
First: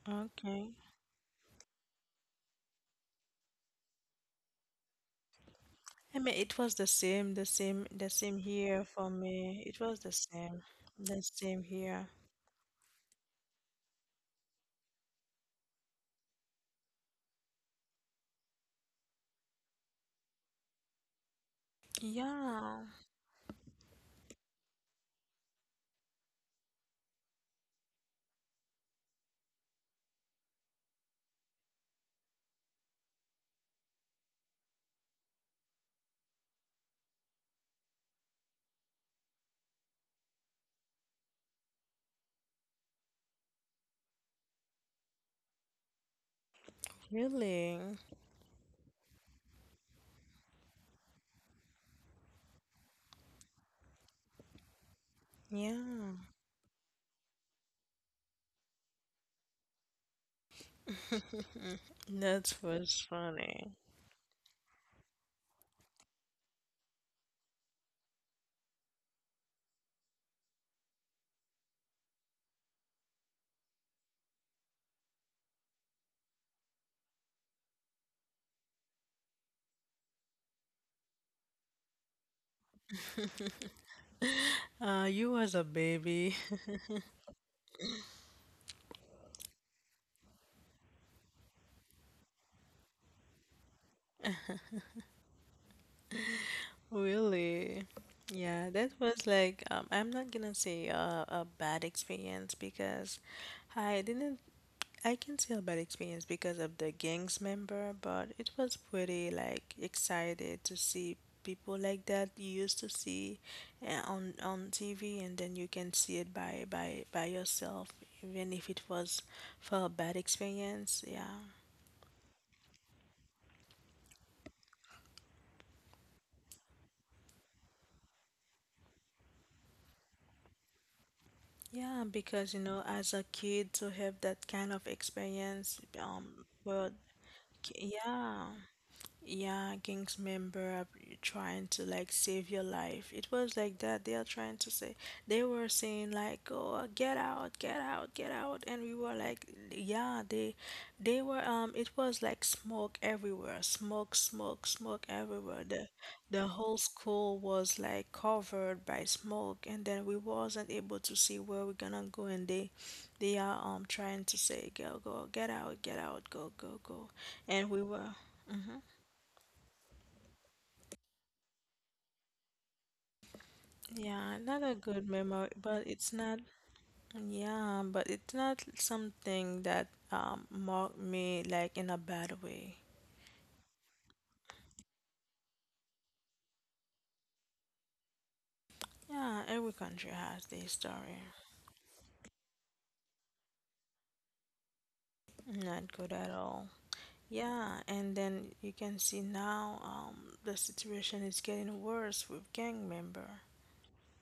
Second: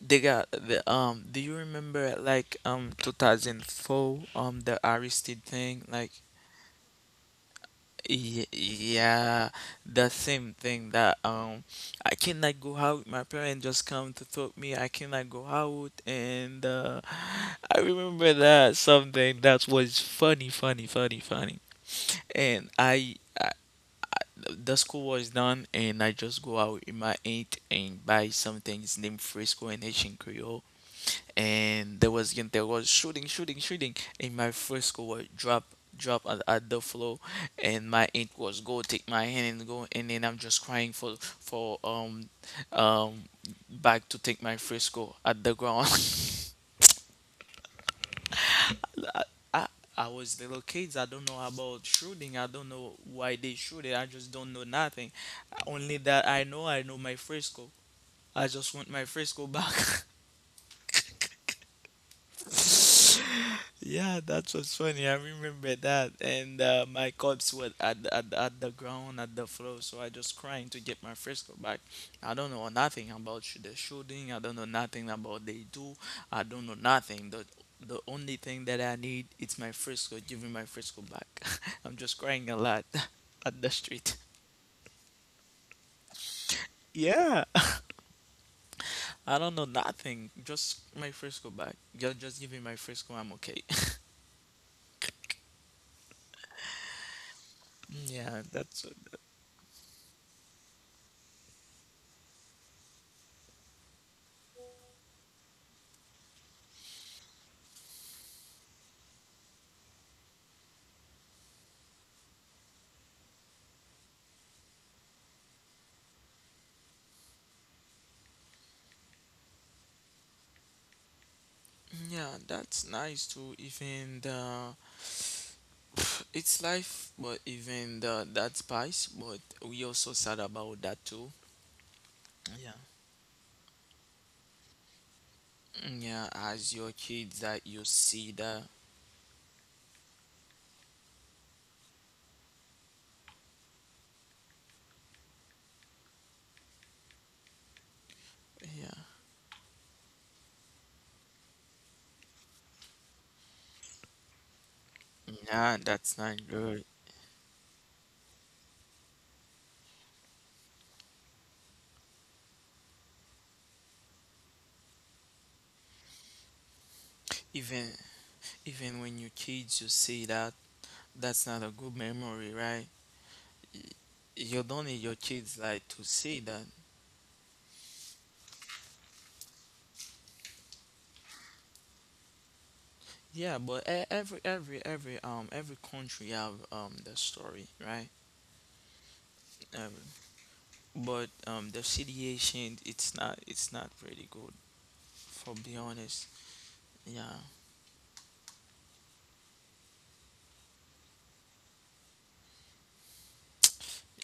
they got okay. the um. Do you remember like um two thousand four um the Aristide thing like I mean, it was the same, the same, the same y here for yeah me. It was the the same same, thing that the same um here. I cannot go out. My parents just come to talk me. I cannot go out and uh, I remember that something that was funny, funny, funny, funny. And Yeah, I, I the school was done and I just go out with my aunt and buy something. It's named Frisco and Haitian Creole. And there was again there was shooting shooting shooting and my first school was drop drop at, at the floor and my aunt was go take my hand and go and then I'm just crying for for um um back to take my first at the ground. really. I, I I was little kids I don't know about shooting I don't know why they shoot it I just don't know nothing Yeah. only that I know I know my first I just want my first back. That was funny. Yeah, that was funny. I remember that. And uh, my cups were at, the- at, the- at the ground, at the floor. So I just crying to get my Frisco back. I don't know nothing about sh- the shooting. I don't know nothing about they do. I don't know nothing. The, the only thing that I need is my Frisco. Give me my Frisco back. I'm just crying a lot at the street. Uh, you was a baby. Yeah, I don't know nothing. Just my Frisco back. Ju- Just give me my Frisco. I'm okay. Really? Yeah, Yeah, that's that was like, um, I'm not gonna say, uh, a bad experience because I didn't. I can say a bad experience because of the gang's member, but it was pretty like excited to see people like that you used to see uh, on on T V, and then you can see it by by by yourself, even if it was for a bad experience. Yeah. Yeah, that's nice too. Even the it's life, but even the that spice. But we also sad about that too. Yeah, because you Yeah, know, as a kid to have that kind of experience, yeah. um, As well, your kids, that you K- see yeah, that. yeah, gangs member are trying to like save your life. It was like that. They are trying to say they were saying like, "Oh, get out, get out, get out," and we Yeah, were like, "Yeah." They, they were um. It was like smoke everywhere, smoke, smoke, smoke everywhere. yeah. The, That's not the whole good. school was like covered by smoke, and then we wasn't able to see where we're gonna go. And they, they are um trying to say, "Go, go, get out, get out, go, go, go," and we Even were. Mm-hmm. even when your kids, you see that. That's not a good memory, right? Yeah, You not a don't need good your memory, kids but like to it's see not, that. yeah, but it's not something that um marked me like in a bad way. Yeah, but e- every every every um every country have um the story, right? Yeah, every Every. country has their story. but um, the situation, it's not it's not pretty good. For be Not good honest, at all. yeah, Yeah, and then you can see now um the situation is getting worse with gang member.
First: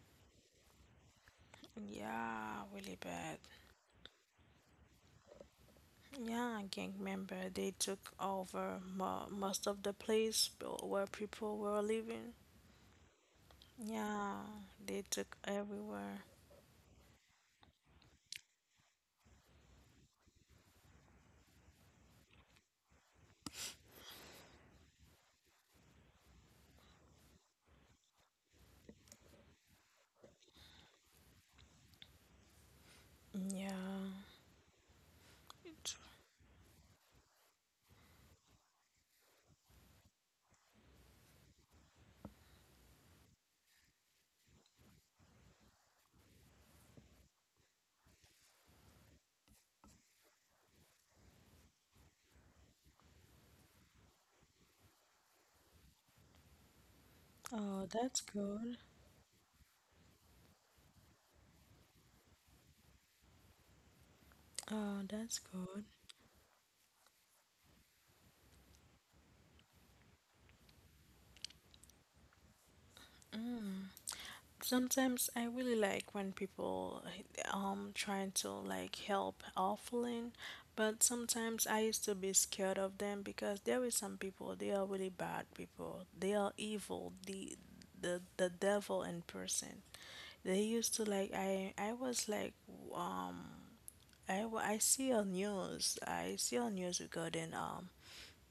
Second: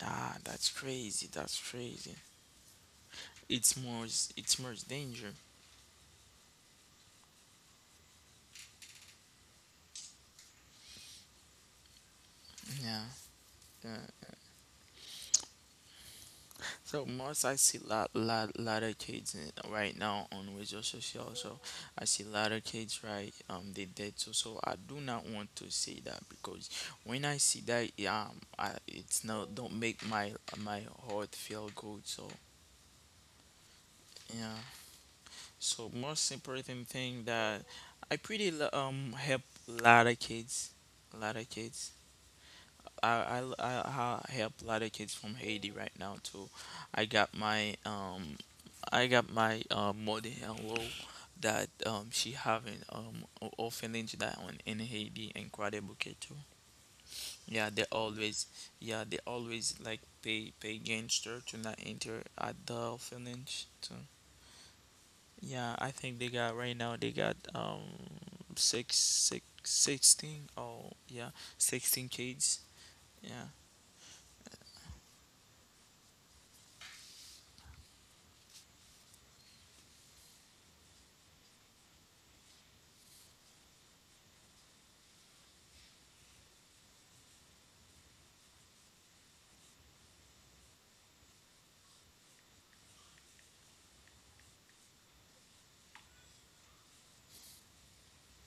ah, that's crazy. That's crazy. Yeah, really bad. It's more it's more danger. Yeah, gang member, they took over mo most of the place where people were living. Yeah. Yeah. Yeah, they took everywhere. So most I see lot lot lot of kids in- right now on Wejo Social. So I see a lot of kids right, um they dead too. So I do not want to say that because when I see that, yeah, um, I, it's not don't make my my heart feel good. So, Yeah. yeah. So most important thing that I pretty lo- um help a lot of kids, a lot of kids. I I I I help a lot of kids from Haiti right now too. I got my um I got my uh, mother in law that um she having um o- orphanage that one in Haiti in Guadeloupe too. Yeah, they Oh, that's always good. yeah they always like pay pay gangster to not enter at the orphanage too. Oh, that's Yeah, good. I think they got right now they got, um six six sixteen, oh yeah, sixteen kids, yeah. Sometimes I really like when people um trying to like help offering, but sometimes I used to be scared of them because there is some people they are really bad people. They are evil, the the the devil in person. They used to like I I was like um I wa- I see on news I see on news regarding um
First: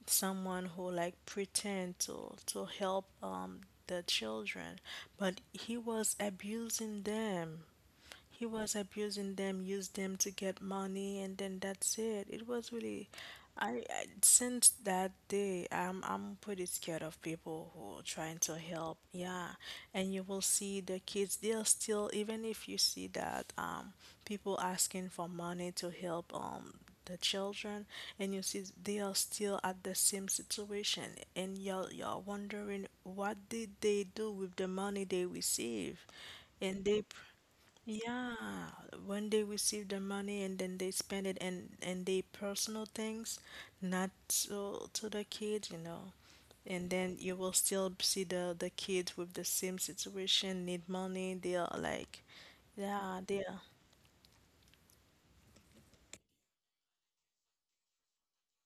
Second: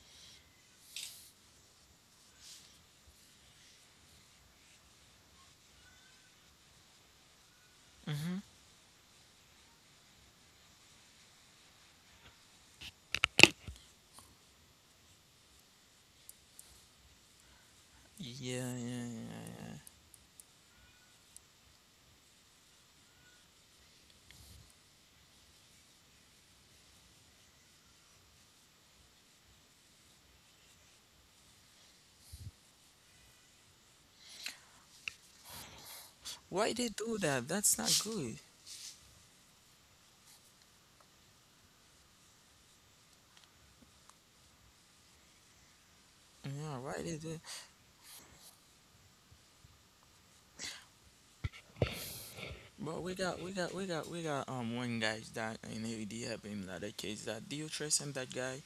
someone who like pretend to to help um the children, but he was abusing them. Mm-hmm. He was abusing them, used them to get money, and then that's it. It was really, I, I since that day, I'm I'm pretty scared of people who are trying to Yeah, yeah, help. yeah, Yeah, yeah. and you will see the kids. They're still even if you see that um people asking for money to help um the children and you see they are still at the same situation and you're, you're wondering what did they do with the money they receive Why and they they do that? That's not yeah, good. when they receive the money and then they spend it and and they personal things, not so to the kids, you know. Yeah, And why then they you do? will still see the the kids with the same situation, need money. They are like, But we yeah, got they we are. got we got we got um one guy that in A D helping another case. That, do you trust him, that guy,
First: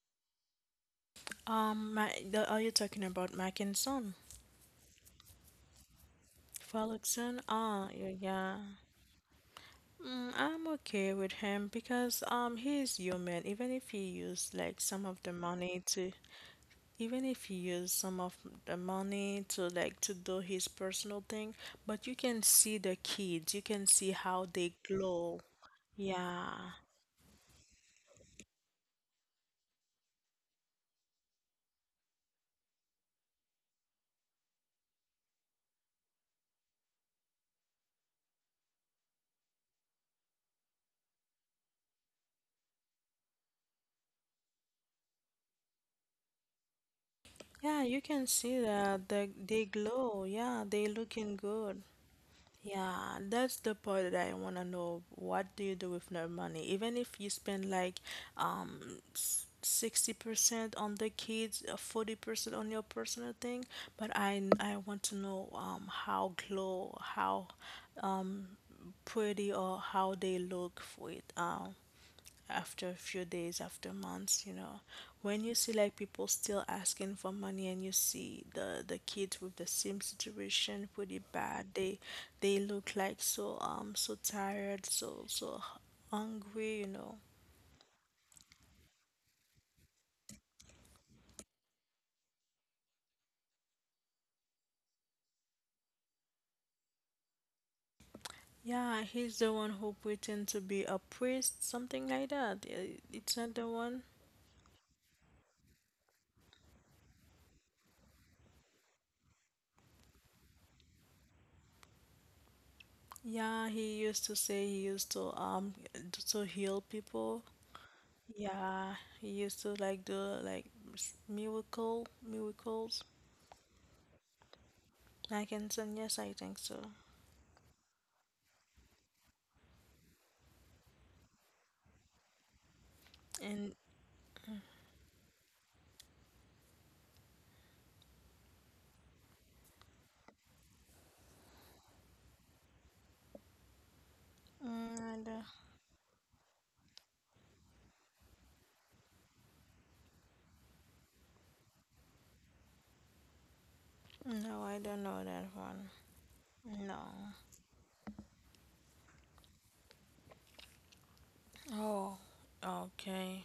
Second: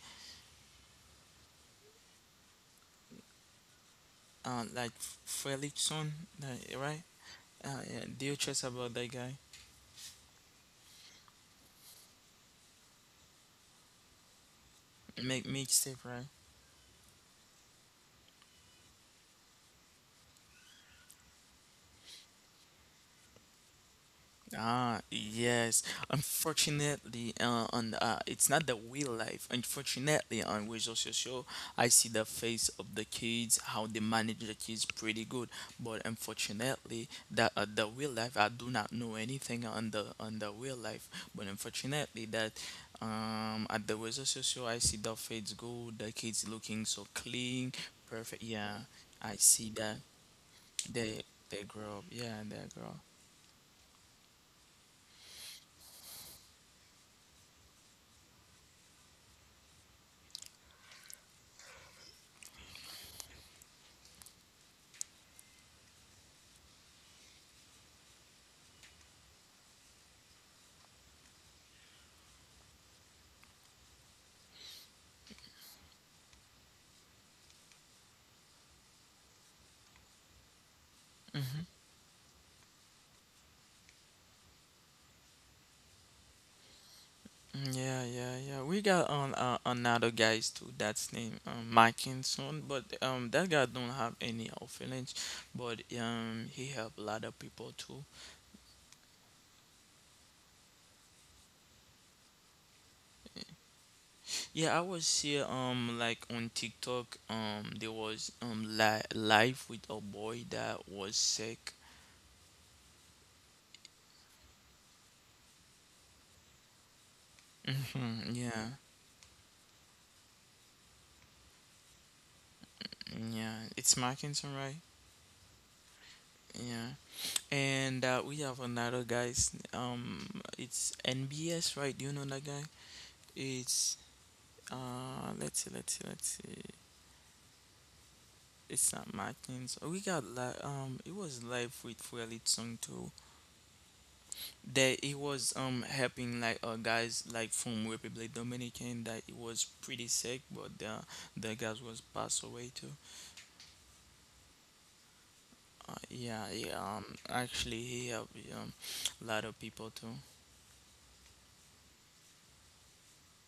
Um, my, the, are you talking about Mac and Son? uh like Felixson, that right, Frolicsson? uh Ah, yeah, y- do you yeah. trust about that guy, Mm, I'm okay with him because um he is human. Even if he used like some of the make money mixtape, to right? even if he used some of the money to like to do his personal thing, but you can see the kids, you can see how they Ah, glow. yes. Yeah. Unfortunately, uh, on, uh, it's not the real life. Unfortunately, on Weasel Social, I see the face of the kids, how they manage the kids pretty good. But unfortunately, the uh, the real life, I do not know anything on the on the real life. But unfortunately, that um at the Weasel Social, I see the face good, the kids looking so clean, Yeah, you can perfect. see Yeah, that the, I they see that glow. Yeah, they they looking they good. grow up. Yeah, they grow. Yeah, that's the part that I want to know. What do you do with no money? Even if you spend like um s- sixty percent on the kids, uh, forty percent on your personal thing, but I I want to know um how glow, how um pretty or how they look for it. Um after a few days, after months, you know, when you see like people still asking for money and you see the the kids with the same situation pretty bad, they they look like so um so tired, so so hungry, you know. Mm, yeah, yeah, yeah. We got on uh, another guys too. That's named um, Mackinson, but um that guy don't have any orphanage, but um he help a lot of people too. Yeah, he's the one who pretend to be a priest, something like that. Uh, It's not the one. Yeah, I was here um like on TikTok, um there was um li- live with a boy that was sick. Yeah, he used to say he used to um to heal people. Mm-hmm. Yeah, Yeah, he used to like do like s- miracle miracles. yeah. It's Mackinson, right? I can send yes, I think so. Yeah. And uh, we have another guys. Um, it's N B S, right? Do you know that guy? And It's Uh, let's see, let's see, let's see. It's not Martins. Oh, we got like um, it was live with Fuelit Song too. mm, That it I don't, was um helping like uh guys like from Republic Dominican that it was pretty sick, but the the guys was passed away too. no, I don't know that one. Uh, yeah, yeah. No. Um, actually, he helped um a lot of people too. Oh, okay.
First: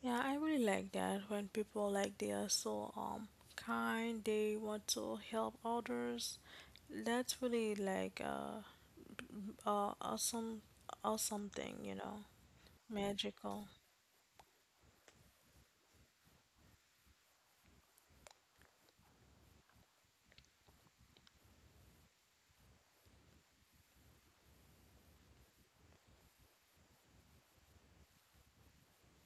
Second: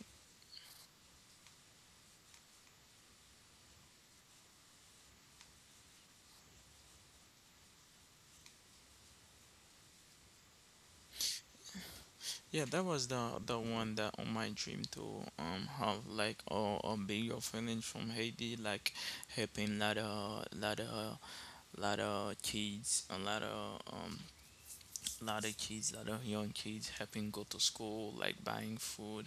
Yeah, I really like that when people like they are so um kind, they want to help others. That's really like uh, uh awesome awesome thing, you know, Yeah, that was the the magical. one that on my dream to um have like a, a big orphanage from Haiti, like helping lot of lot of lot of kids, a lot of, um, lot of kids, lot of young kids helping go to school, like buying food,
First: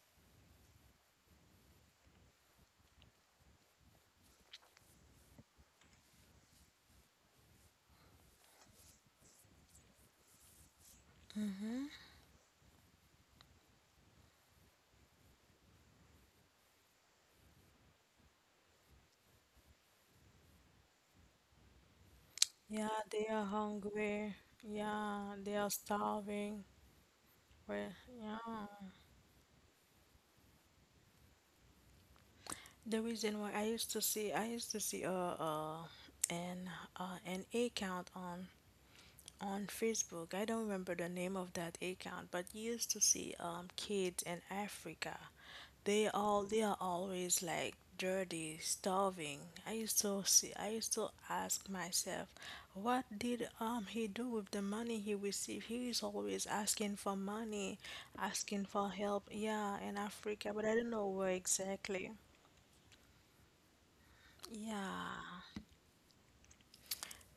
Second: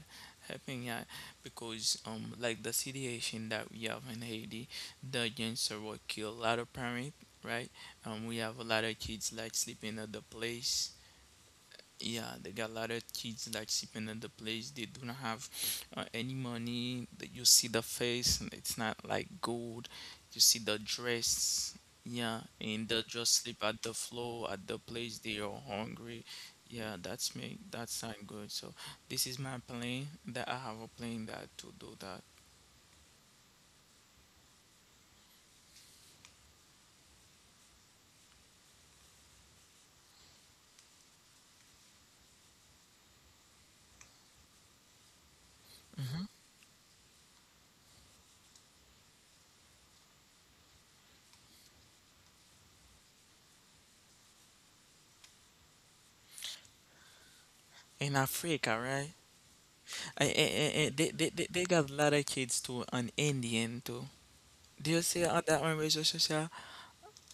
helping out because, um, like the situation that we have in Haiti, the gangster will kill a lot of parents, right? Um, we have a lot of kids like sleeping at the place, yeah, they got a lot of kids that sleeping in the place. They do not have uh, any money. That, you see the face, and it's not like gold. You see the dress. Yeah, and Yeah, they they just are sleep at the hungry. floor at the place. Yeah, They they are are hungry. starving. Yeah, that's me. Well, That's not yeah. good. So this is my plan that I have a plan that to do that The reason why I used to see I used to see uh uh an uh an account on on Facebook. I don't remember the name of that account, but you used to see um kids in Africa. They all they are always like dirty, starving. I used to see I used to ask myself, what did um he do with the money he received? He is always asking for money, in asking Africa, for right? help. Yeah, in I, Africa, but I I, don't I, know they, where they, they they got a exactly. lot of kids too, and Indian too. Do you see all Yeah. that on research social?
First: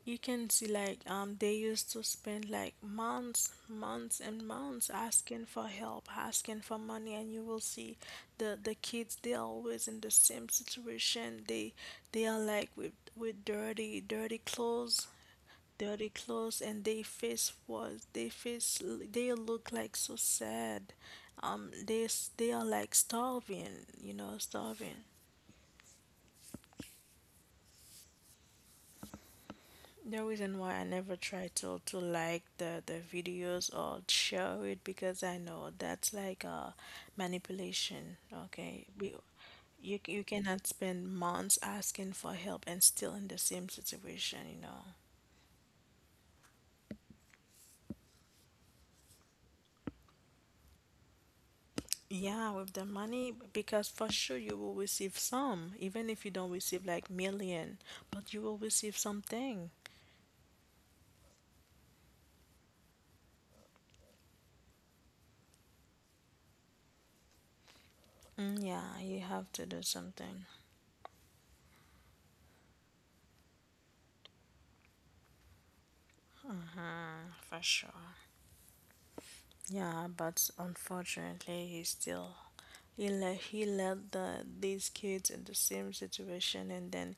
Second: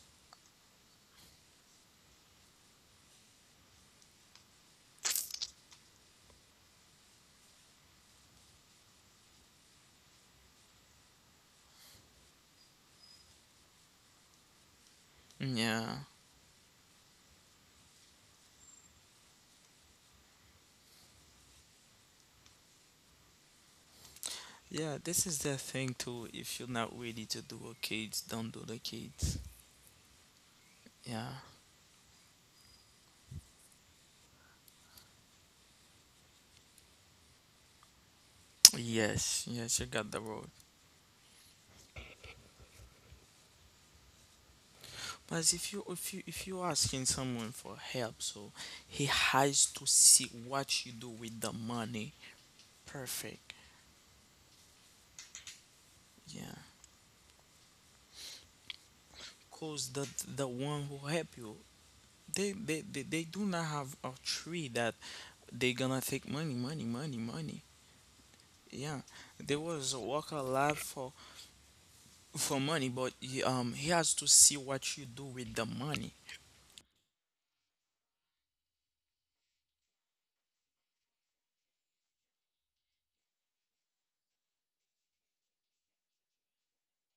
You can see like um they used to spend like months months and months asking for help asking for money and you will see the the kids they're always in the same situation they they are like with with dirty dirty clothes Yeah. dirty clothes And they face was they face they look like so sad um they s- they are like starving you know starving. Yeah, this is the thing too. If you're not ready to do a kids, don't do the kids. The reason why I never Yeah. try to to like the the videos or share it because I know that's like a manipulation. Okay, we, Yes, yes, you you got the you road. cannot spend months asking for help and still in the same situation. You know. But if you if you if you asking someone for help, so he has to see what you do with the money. Yeah, with the money Perfect. because for sure you will receive some, even if you don't Yeah. receive like million, but you will receive something. Cause the the one who help you, they they, they, they do not have a tree that they gonna take money, money, money, money. Mm, yeah, Yeah. you have There to do was work a something. lot for for money, but he, um he has to see what you do with the money. Mm, for sure. Yeah, but unfortunately, he's still he let he let the these kids in the same situation and then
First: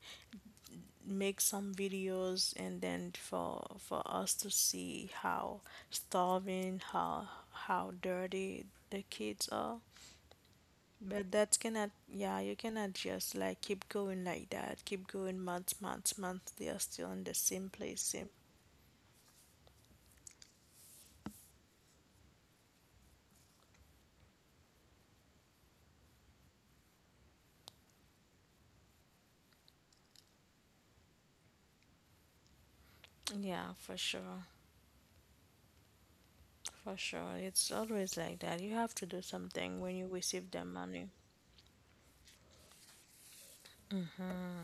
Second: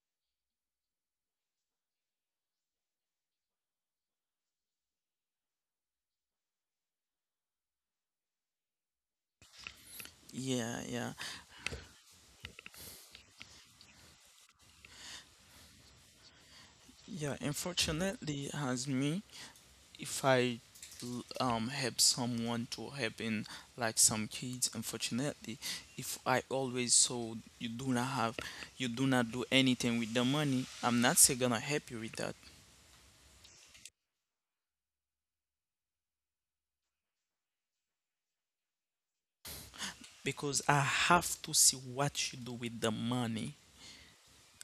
make some videos and then for for us to see how starving, how how dirty the kids are. Yeah, yeah, But that cannot yeah, you cannot just like keep going like that, keep going months, months, months, they are still in the yeah. same place, same Unfortunately, as me, if I l- um help someone to help in like some kids, unfortunately, if I always, so you do not have, you do not do anything with the money, I'm not say gonna help you with that, yeah, for sure. For sure. It's always like that. You have to do something when you receive because the I money. have to see what you do with the money.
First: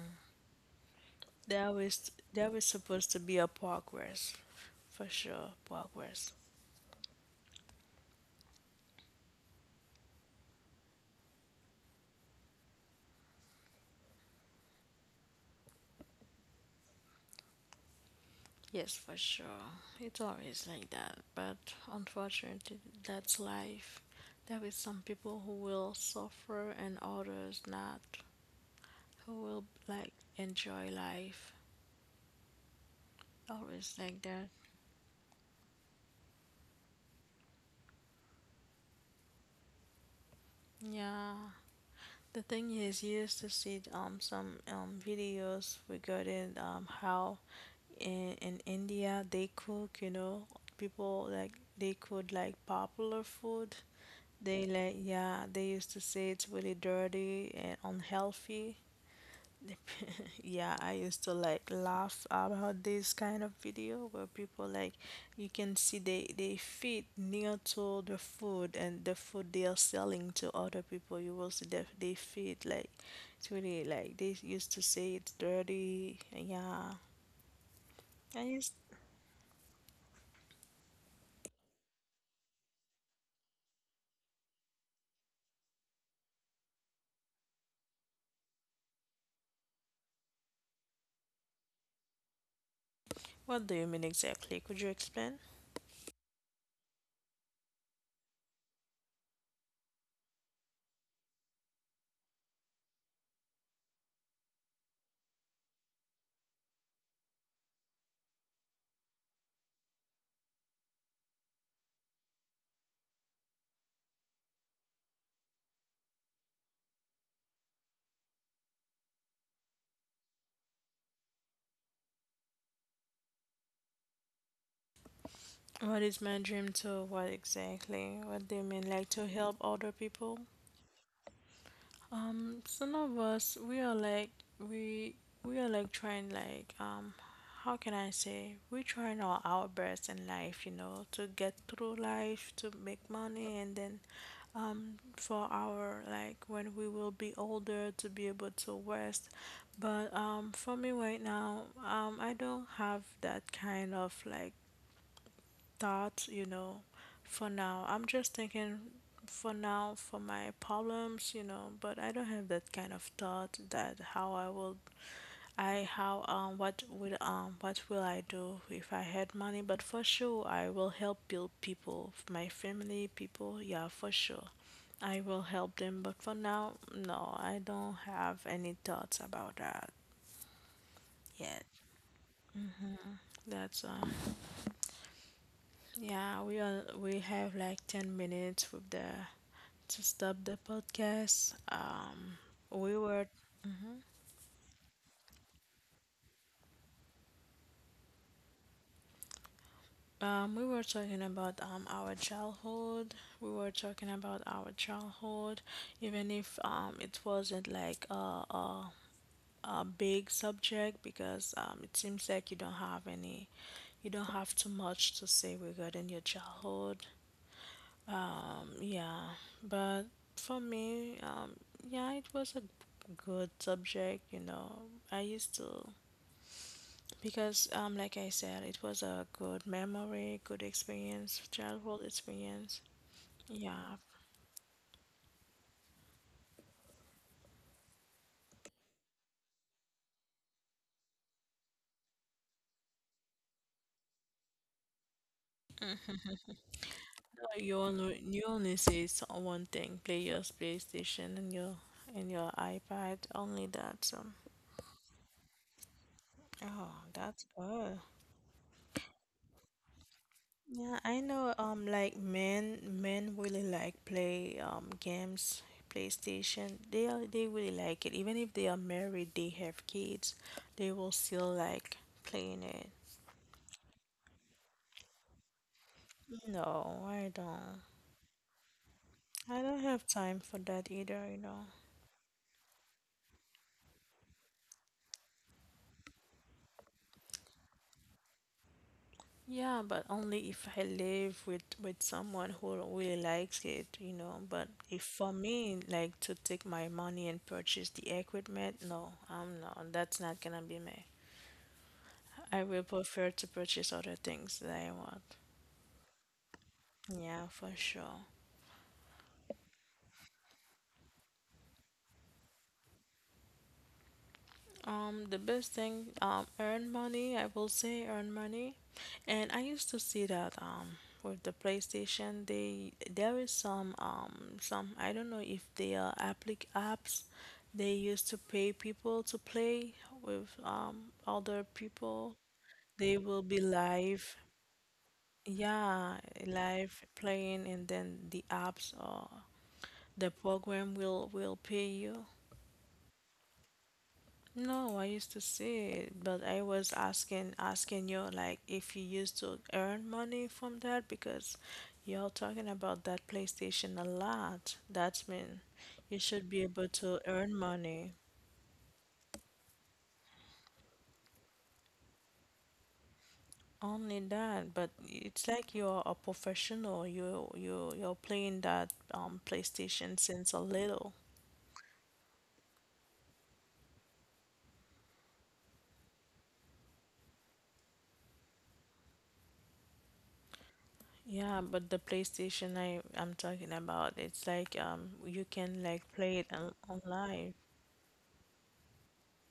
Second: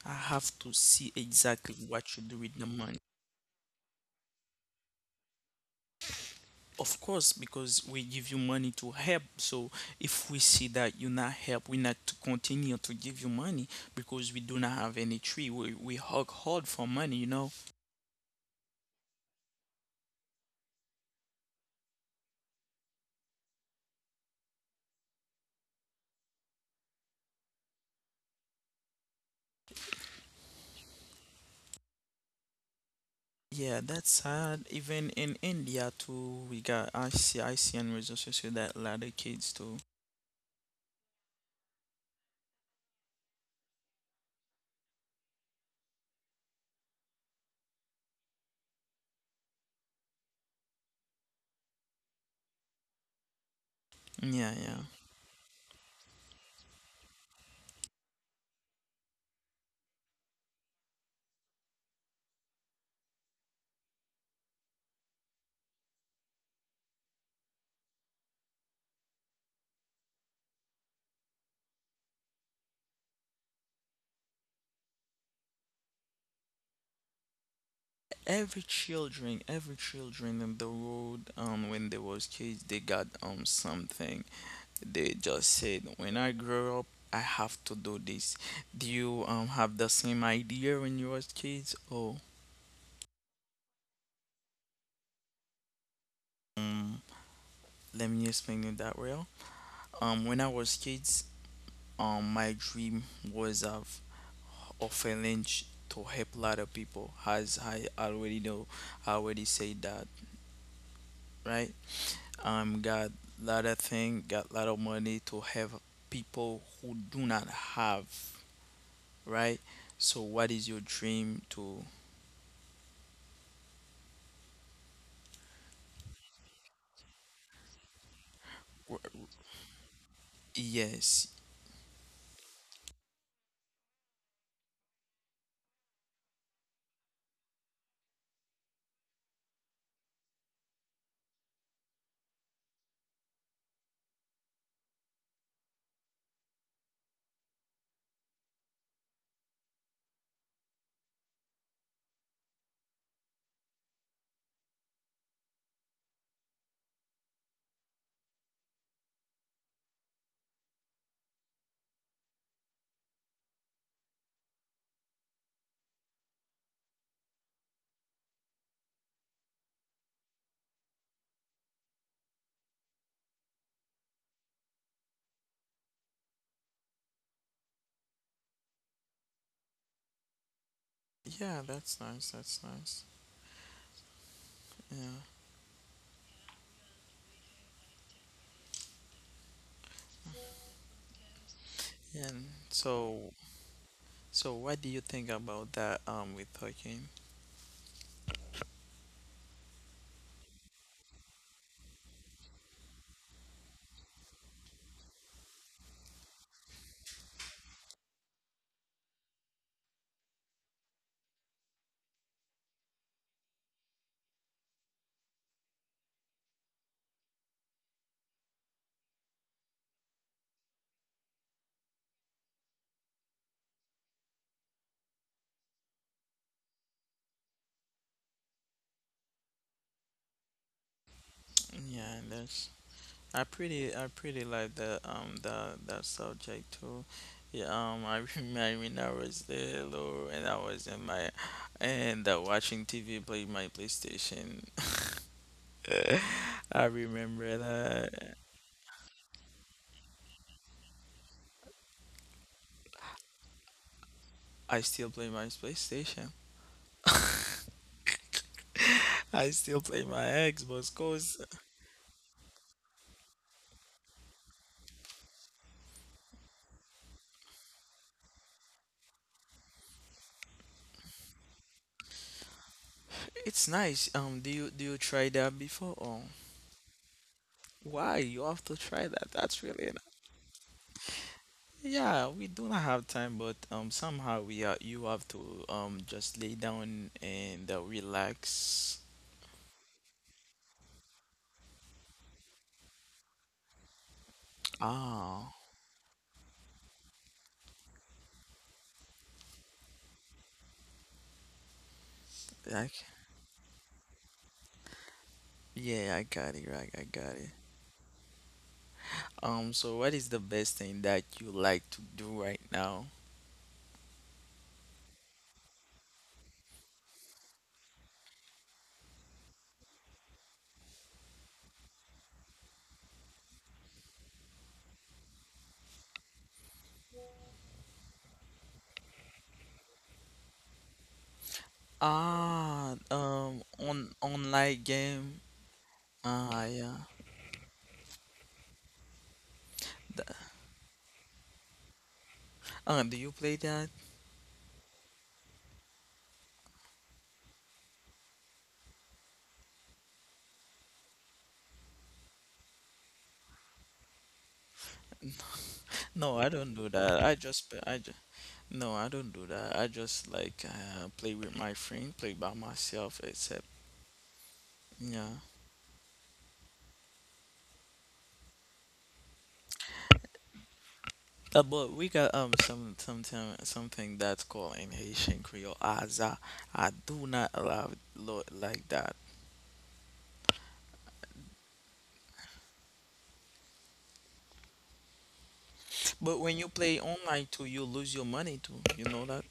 I have to see There exactly was what you do there with the was money. supposed to be a progress for sure, progress. Of course, because we give you money to help. So if we see that you not help, we not to continue to give you money, because we do not have any tree. We we hug hard for money, you know. Yes, for sure. It's always like that, but unfortunately, that's life. There is some people who will suffer and others not, who will like enjoy life. Yeah, Always that's like that. sad. Even in India too, we got, I see I see and resources to that lot of kids too. Yeah. The thing is, you used to see um some um videos regarding um how in, in India they cook, you know, people like they cook like popular food. Yeah, They yeah. like yeah, they used to say it's really dirty and unhealthy. Yeah, I used to like laugh about this kind of video where people like you can see they they feed near to the food and the food they are selling to other people. You will see that they feed like it's really like they used to say it's dirty. Yeah, I Every used. children, every children in the world, um, when they was kids, they got um something. They just said, when I grow up, I have to do this. Do you um have the same idea when you was kids? Oh, What do you mean exactly? Could you explain? um, let me explain it that way. Um, when I was kids, um, my dream was of orphanage to help a lot of people. As I already know, I already said that, right? Um, got lot of thing, got lot of money to help people who do not have, right? So, what is your dream to? What is my dream to what exactly? What do you mean? Like to help other people? Yes. Um, some of us we are like we we are like trying like um how can I say we're trying all our best in life, you know, to get through life, to make money and then um for our like when we will be older to be able to rest. But um for me right now, um I don't have that kind of like thoughts, you know, for now. I'm just thinking for now for my problems, you know, but I don't have that kind of thought that how I will I how um what would um what will I do if I had money, but for sure I will help build people, my family, people, yeah, for sure. I will help them, but for now, no, I don't have any thoughts about that Yeah, yet. that's nice. That's nice. That's uh, Yeah. yeah. We are we have like ten minutes with the to stop the podcast. Um, And we were so, so what do you think about that, um with Hurricane? um, we were talking about um, our childhood. We were talking about our childhood, even if um, it wasn't like a, a a big subject because um, it seems like you don't have any, you don't have too much to say regarding your childhood. Um, yeah, but for me, um, yeah, it was a good subject. You know, I used to. Because um like I said, it was a good memory, good experience, childhood Yeah, and that's experience. I Yeah, pretty I I pretty like the um the that subject too. Yeah, um I remember when I was little and I was in my, and uh, watching T V play my PlayStation. I feel remember like you only that you only say so- one thing, play your PlayStation and your and your iPad, only that. So, I still play my PlayStation. oh, that's good. I still play my Xbox, Yeah, I cause know um like men men really like play um games, PlayStation. They are, they really like it. Even if they are married, they have kids, they will still like playing it. it's nice. Um do you do you try that before, or No, I don't. why? You have to try that. I That's don't really n- have time for that either, you know. yeah, we do not have time, but um somehow we are you have to um just lay down and, uh, relax. Yeah, but only if I live with with someone who really likes it, you know. But if for me, Ah, like to take my money and purchase the equipment, no, I'm not. That's not gonna be me. I will like, prefer to purchase other things that I want. yeah, I got it right. I got Yeah, it. for sure. Um, so what is the best thing that you like to do right now? Um, the best thing, um, earn money. I will say earn money. And I used to see that um with the PlayStation, they there is some um some I don't know if they are applic apps they used to pay people to play with um other people. Ah, They will be um, on live, online game. yeah, Ah, yeah. live playing, and then the apps or Th- the program will will pay you. Uh, do you play that? No, I used to see it, but I was asking asking you like if you used to earn money from that, because you're talking about that PlayStation a lot. That's mean you No, should I be don't able do to that. I earn just play. money. No, I don't do that. I just like, uh, play with my friend, play by myself, except, Only that, but yeah. it's like you're a professional. You you you're playing that um PlayStation since a little. Uh, but we got um some sometime something that's called in Haitian Creole Aza. I do not allow it lo like that. Yeah, but the PlayStation I I'm talking about, it's like um you can like play But it when you on play online online. too, you lose your money too. You know that?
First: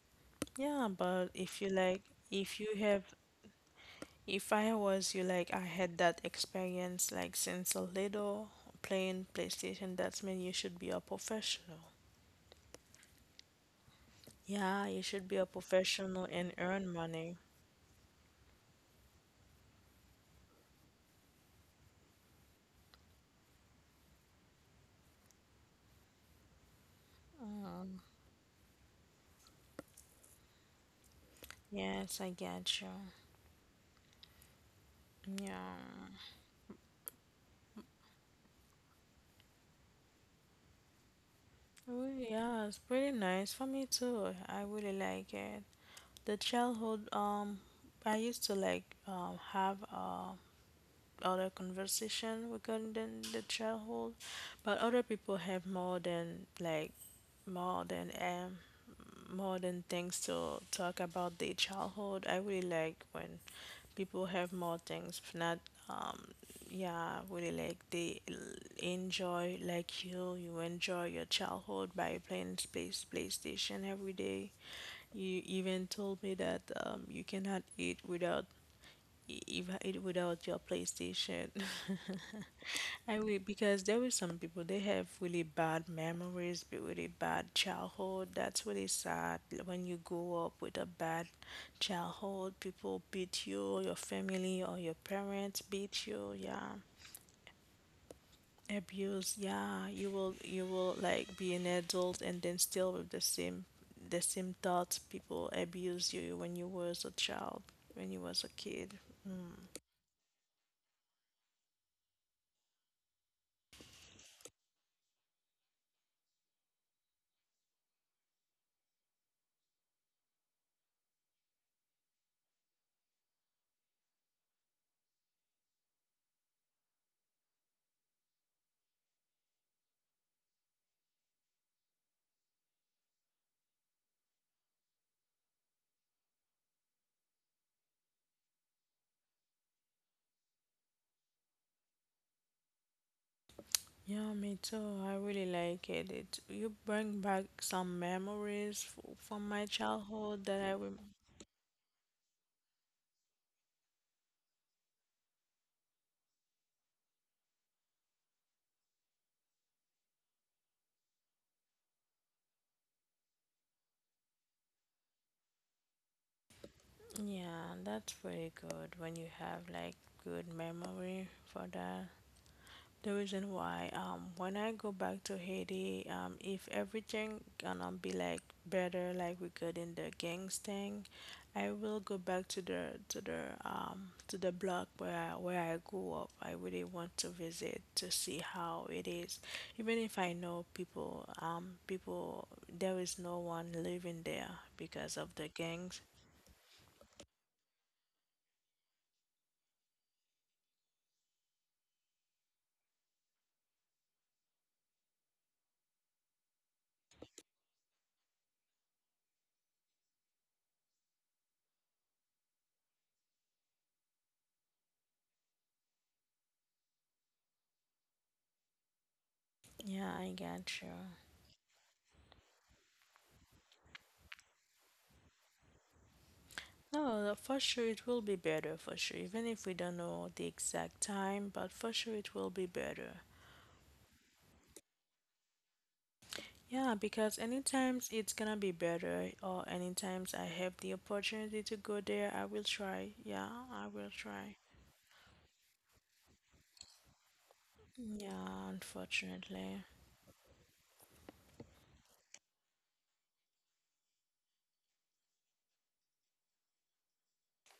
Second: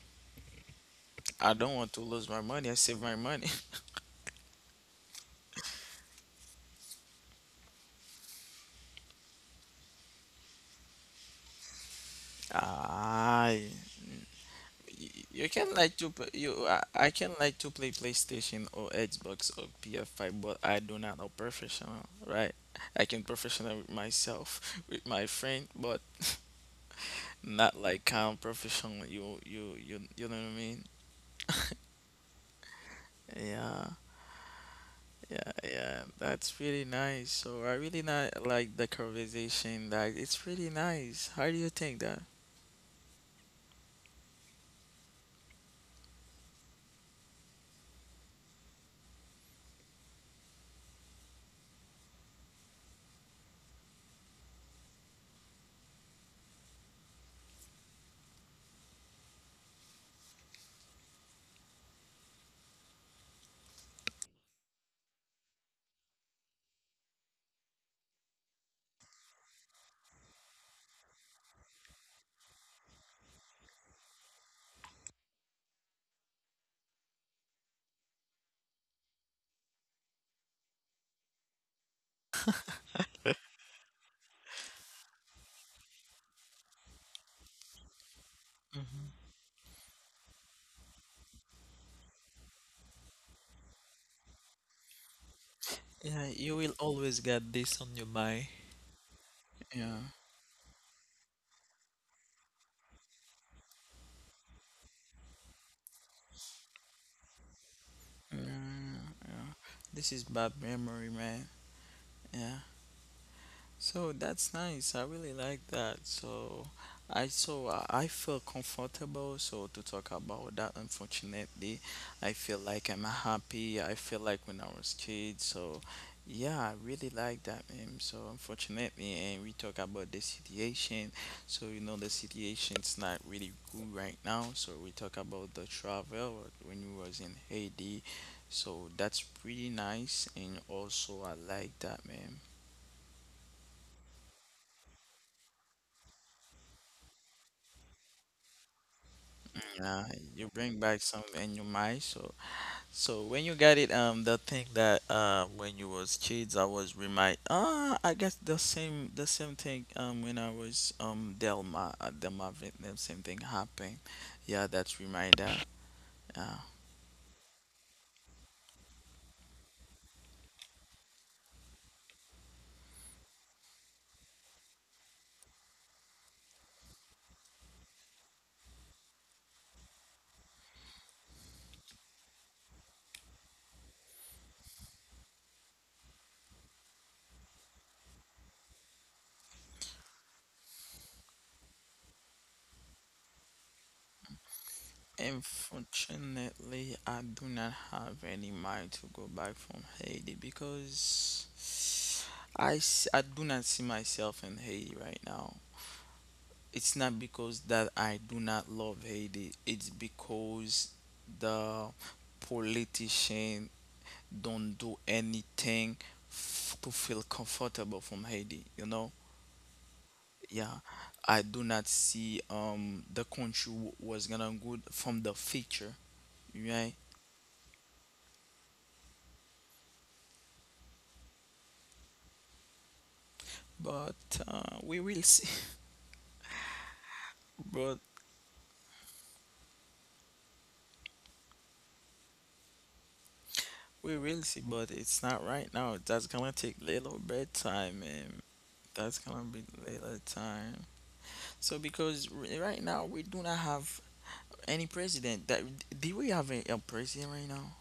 Yeah, but I if you don't want like, to lose my if you money. I save have, my money. if I was you, like, I had that experience, like, since a little playing PlayStation, that's mean you should be a professional. Aye. Yeah, you Y- should be a you can like to professional p- you and I, earn I can money. like to play PlayStation or Xbox or P S five, but I do not know professional, right? I can professional with myself, with my friend, but not Mm, like um professional. You you you you know what I mean? yes, I get you. Yeah. Yeah, yeah, Yeah. that's really nice. So I really not like the conversation. Like, it's really nice. How do you think Well, that? yeah, it's pretty nice for me too. I really like it. The childhood, um, I used to like um have a other conversation regarding the, the childhood, but other people have more than like more than um more than things to talk about their childhood. I really like when people have more things, if not um yeah, really like they l- enjoy like you you enjoy your childhood by playing space PlayStation every day. You even told me that um, you cannot eat without i- if it without your PlayStation. I will, because there were some people they have really bad memories, but really bad childhood. That's really Hmm. sad. When you grow up with a bad childhood, people beat you, your family or your parents beat Yeah, you, you yeah. will always get this on your mind. Abuse, yeah. Yeah. You will you will like be an adult and then still with the same the same thoughts people abuse you when you was a child, when you Yeah. was a kid. Mm. This is bad memory, man. Yeah. So that's nice. I really like that. So I so I I feel comfortable so to talk about that. Unfortunately, I feel like I'm happy. I feel like when I was kid. So, yeah, I really like that. Um, so unfortunately, and we talk about the situation. So you know the situation's not really good right now. So we talk about the travel when we was in Haiti. So that's pretty nice, and also I like that, man. Yeah, me too. I really like it. It you bring back some memories f from my Yeah, childhood you that I bring will. back some in your mind. So, so when you got it, um, the thing that, uh, when you was kids, I was remind. Ah, I guess the same, the same thing. Um, when I was um Delma, uh, Delma Vietnam, same thing happened. Yeah, that's reminder. Yeah. Yeah, that's pretty good when you have like good memory for that. The reason why, um, when I go back to Haiti, um, if everything gonna be like better, like we could in the gangs thing, I will go back to the to the um to the block where I, where I grew up. I really want to visit to see how it is, even if I know people, um, people, there is no one living there because of the gangs. Unfortunately, I do not have any mind to go back from Haiti because I s- I do not see myself in Haiti right now. It's not because that I do not love Haiti. It's because the politician don't do anything f- to feel comfortable from Haiti. You know, Yeah, I yeah, got you. I do not see um the country w- was gonna good from the future, right? No, the- for sure it will be better for sure, even if we don't know the exact time, but for sure it will be better. But uh, we will see. Yeah, because But anytimes it's gonna be better, or anytimes I have the opportunity to go there, I will try. Yeah, I will we will try. see. But it's not right now. That's gonna take little bit time, man. Yeah, That's gonna be unfortunately. little time. So because r- right now we do not have any president that, do we have a, a president right now?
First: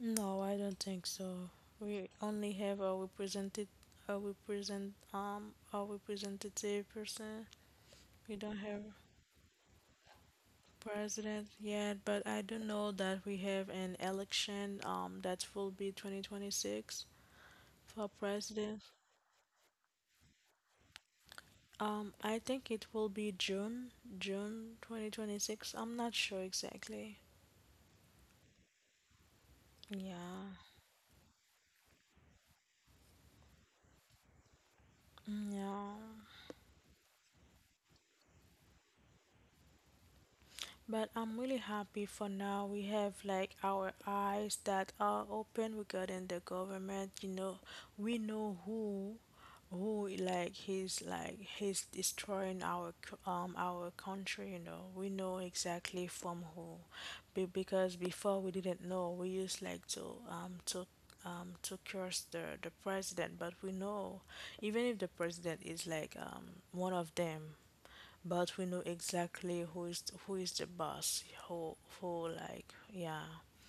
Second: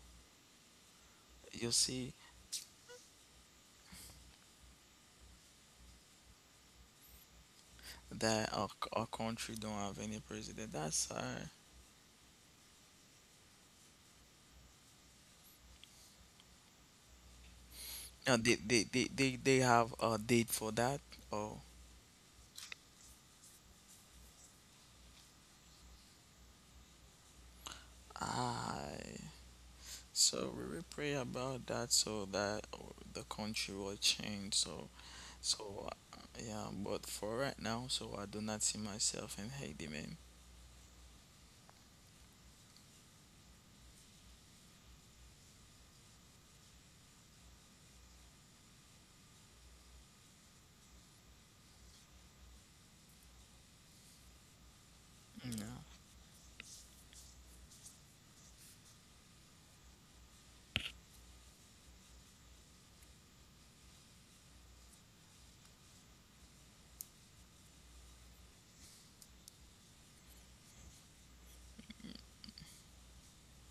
No, I don't think so. You We see only have a represented a represent um a representative person. We that don't our, have c- our country don't have any president. That's uh, president yet, but I do know that we have an election um that will be twenty twenty-six for uh they, president. they, they, they, they have a date for that. Oh, Um, I think it will be June, June twenty twenty-six. I'm not sure exactly. I Yeah. so we will pray about that so that, uh, the country will change. So so Yeah. uh, yeah, but for right now, so I do not see myself in Haiti, man. But I'm really happy for now. We have like our eyes that are open regarding the government. You know, we know who, who like he's like he's destroying our c- um our country. You know, we know Yeah, exactly from who. Be- because before we didn't know. We used like to um to um, to curse the, the president, but we know, even if the president is like um, one of them, but we know exactly who is who is the boss, who who like yeah,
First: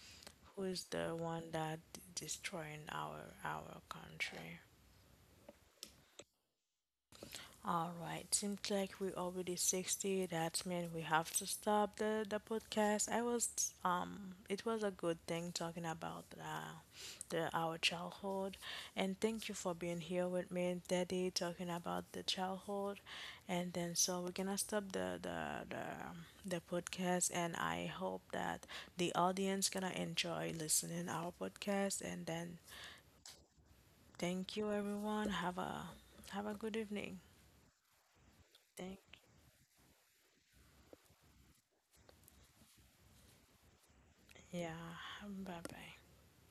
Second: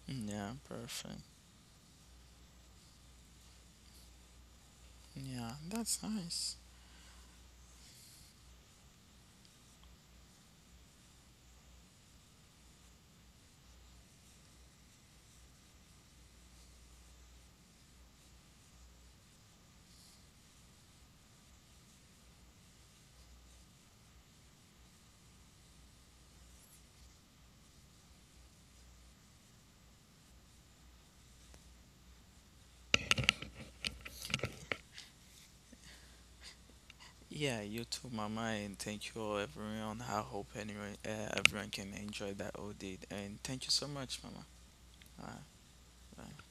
yeah, who is the perfect. one that destroying our our country. Yeah, that's nice. All right, seems like we already sixty. That means we have to stop the, the podcast. I was, um, it was a good thing talking about uh, the our childhood. And thank you for being here with me and Daddy talking about the childhood. And then, so we're gonna stop the, the, the, the podcast. And I hope that the audience gonna enjoy listening our podcast. And then, thank you everyone. Have a, have a good evening. Yeah, you too, Mama, and Thank thank you all, everyone. I hope anyone, uh, everyone can enjoy that audit. And thank you so much, Mama. Yeah, Uh, bye bye. Bye.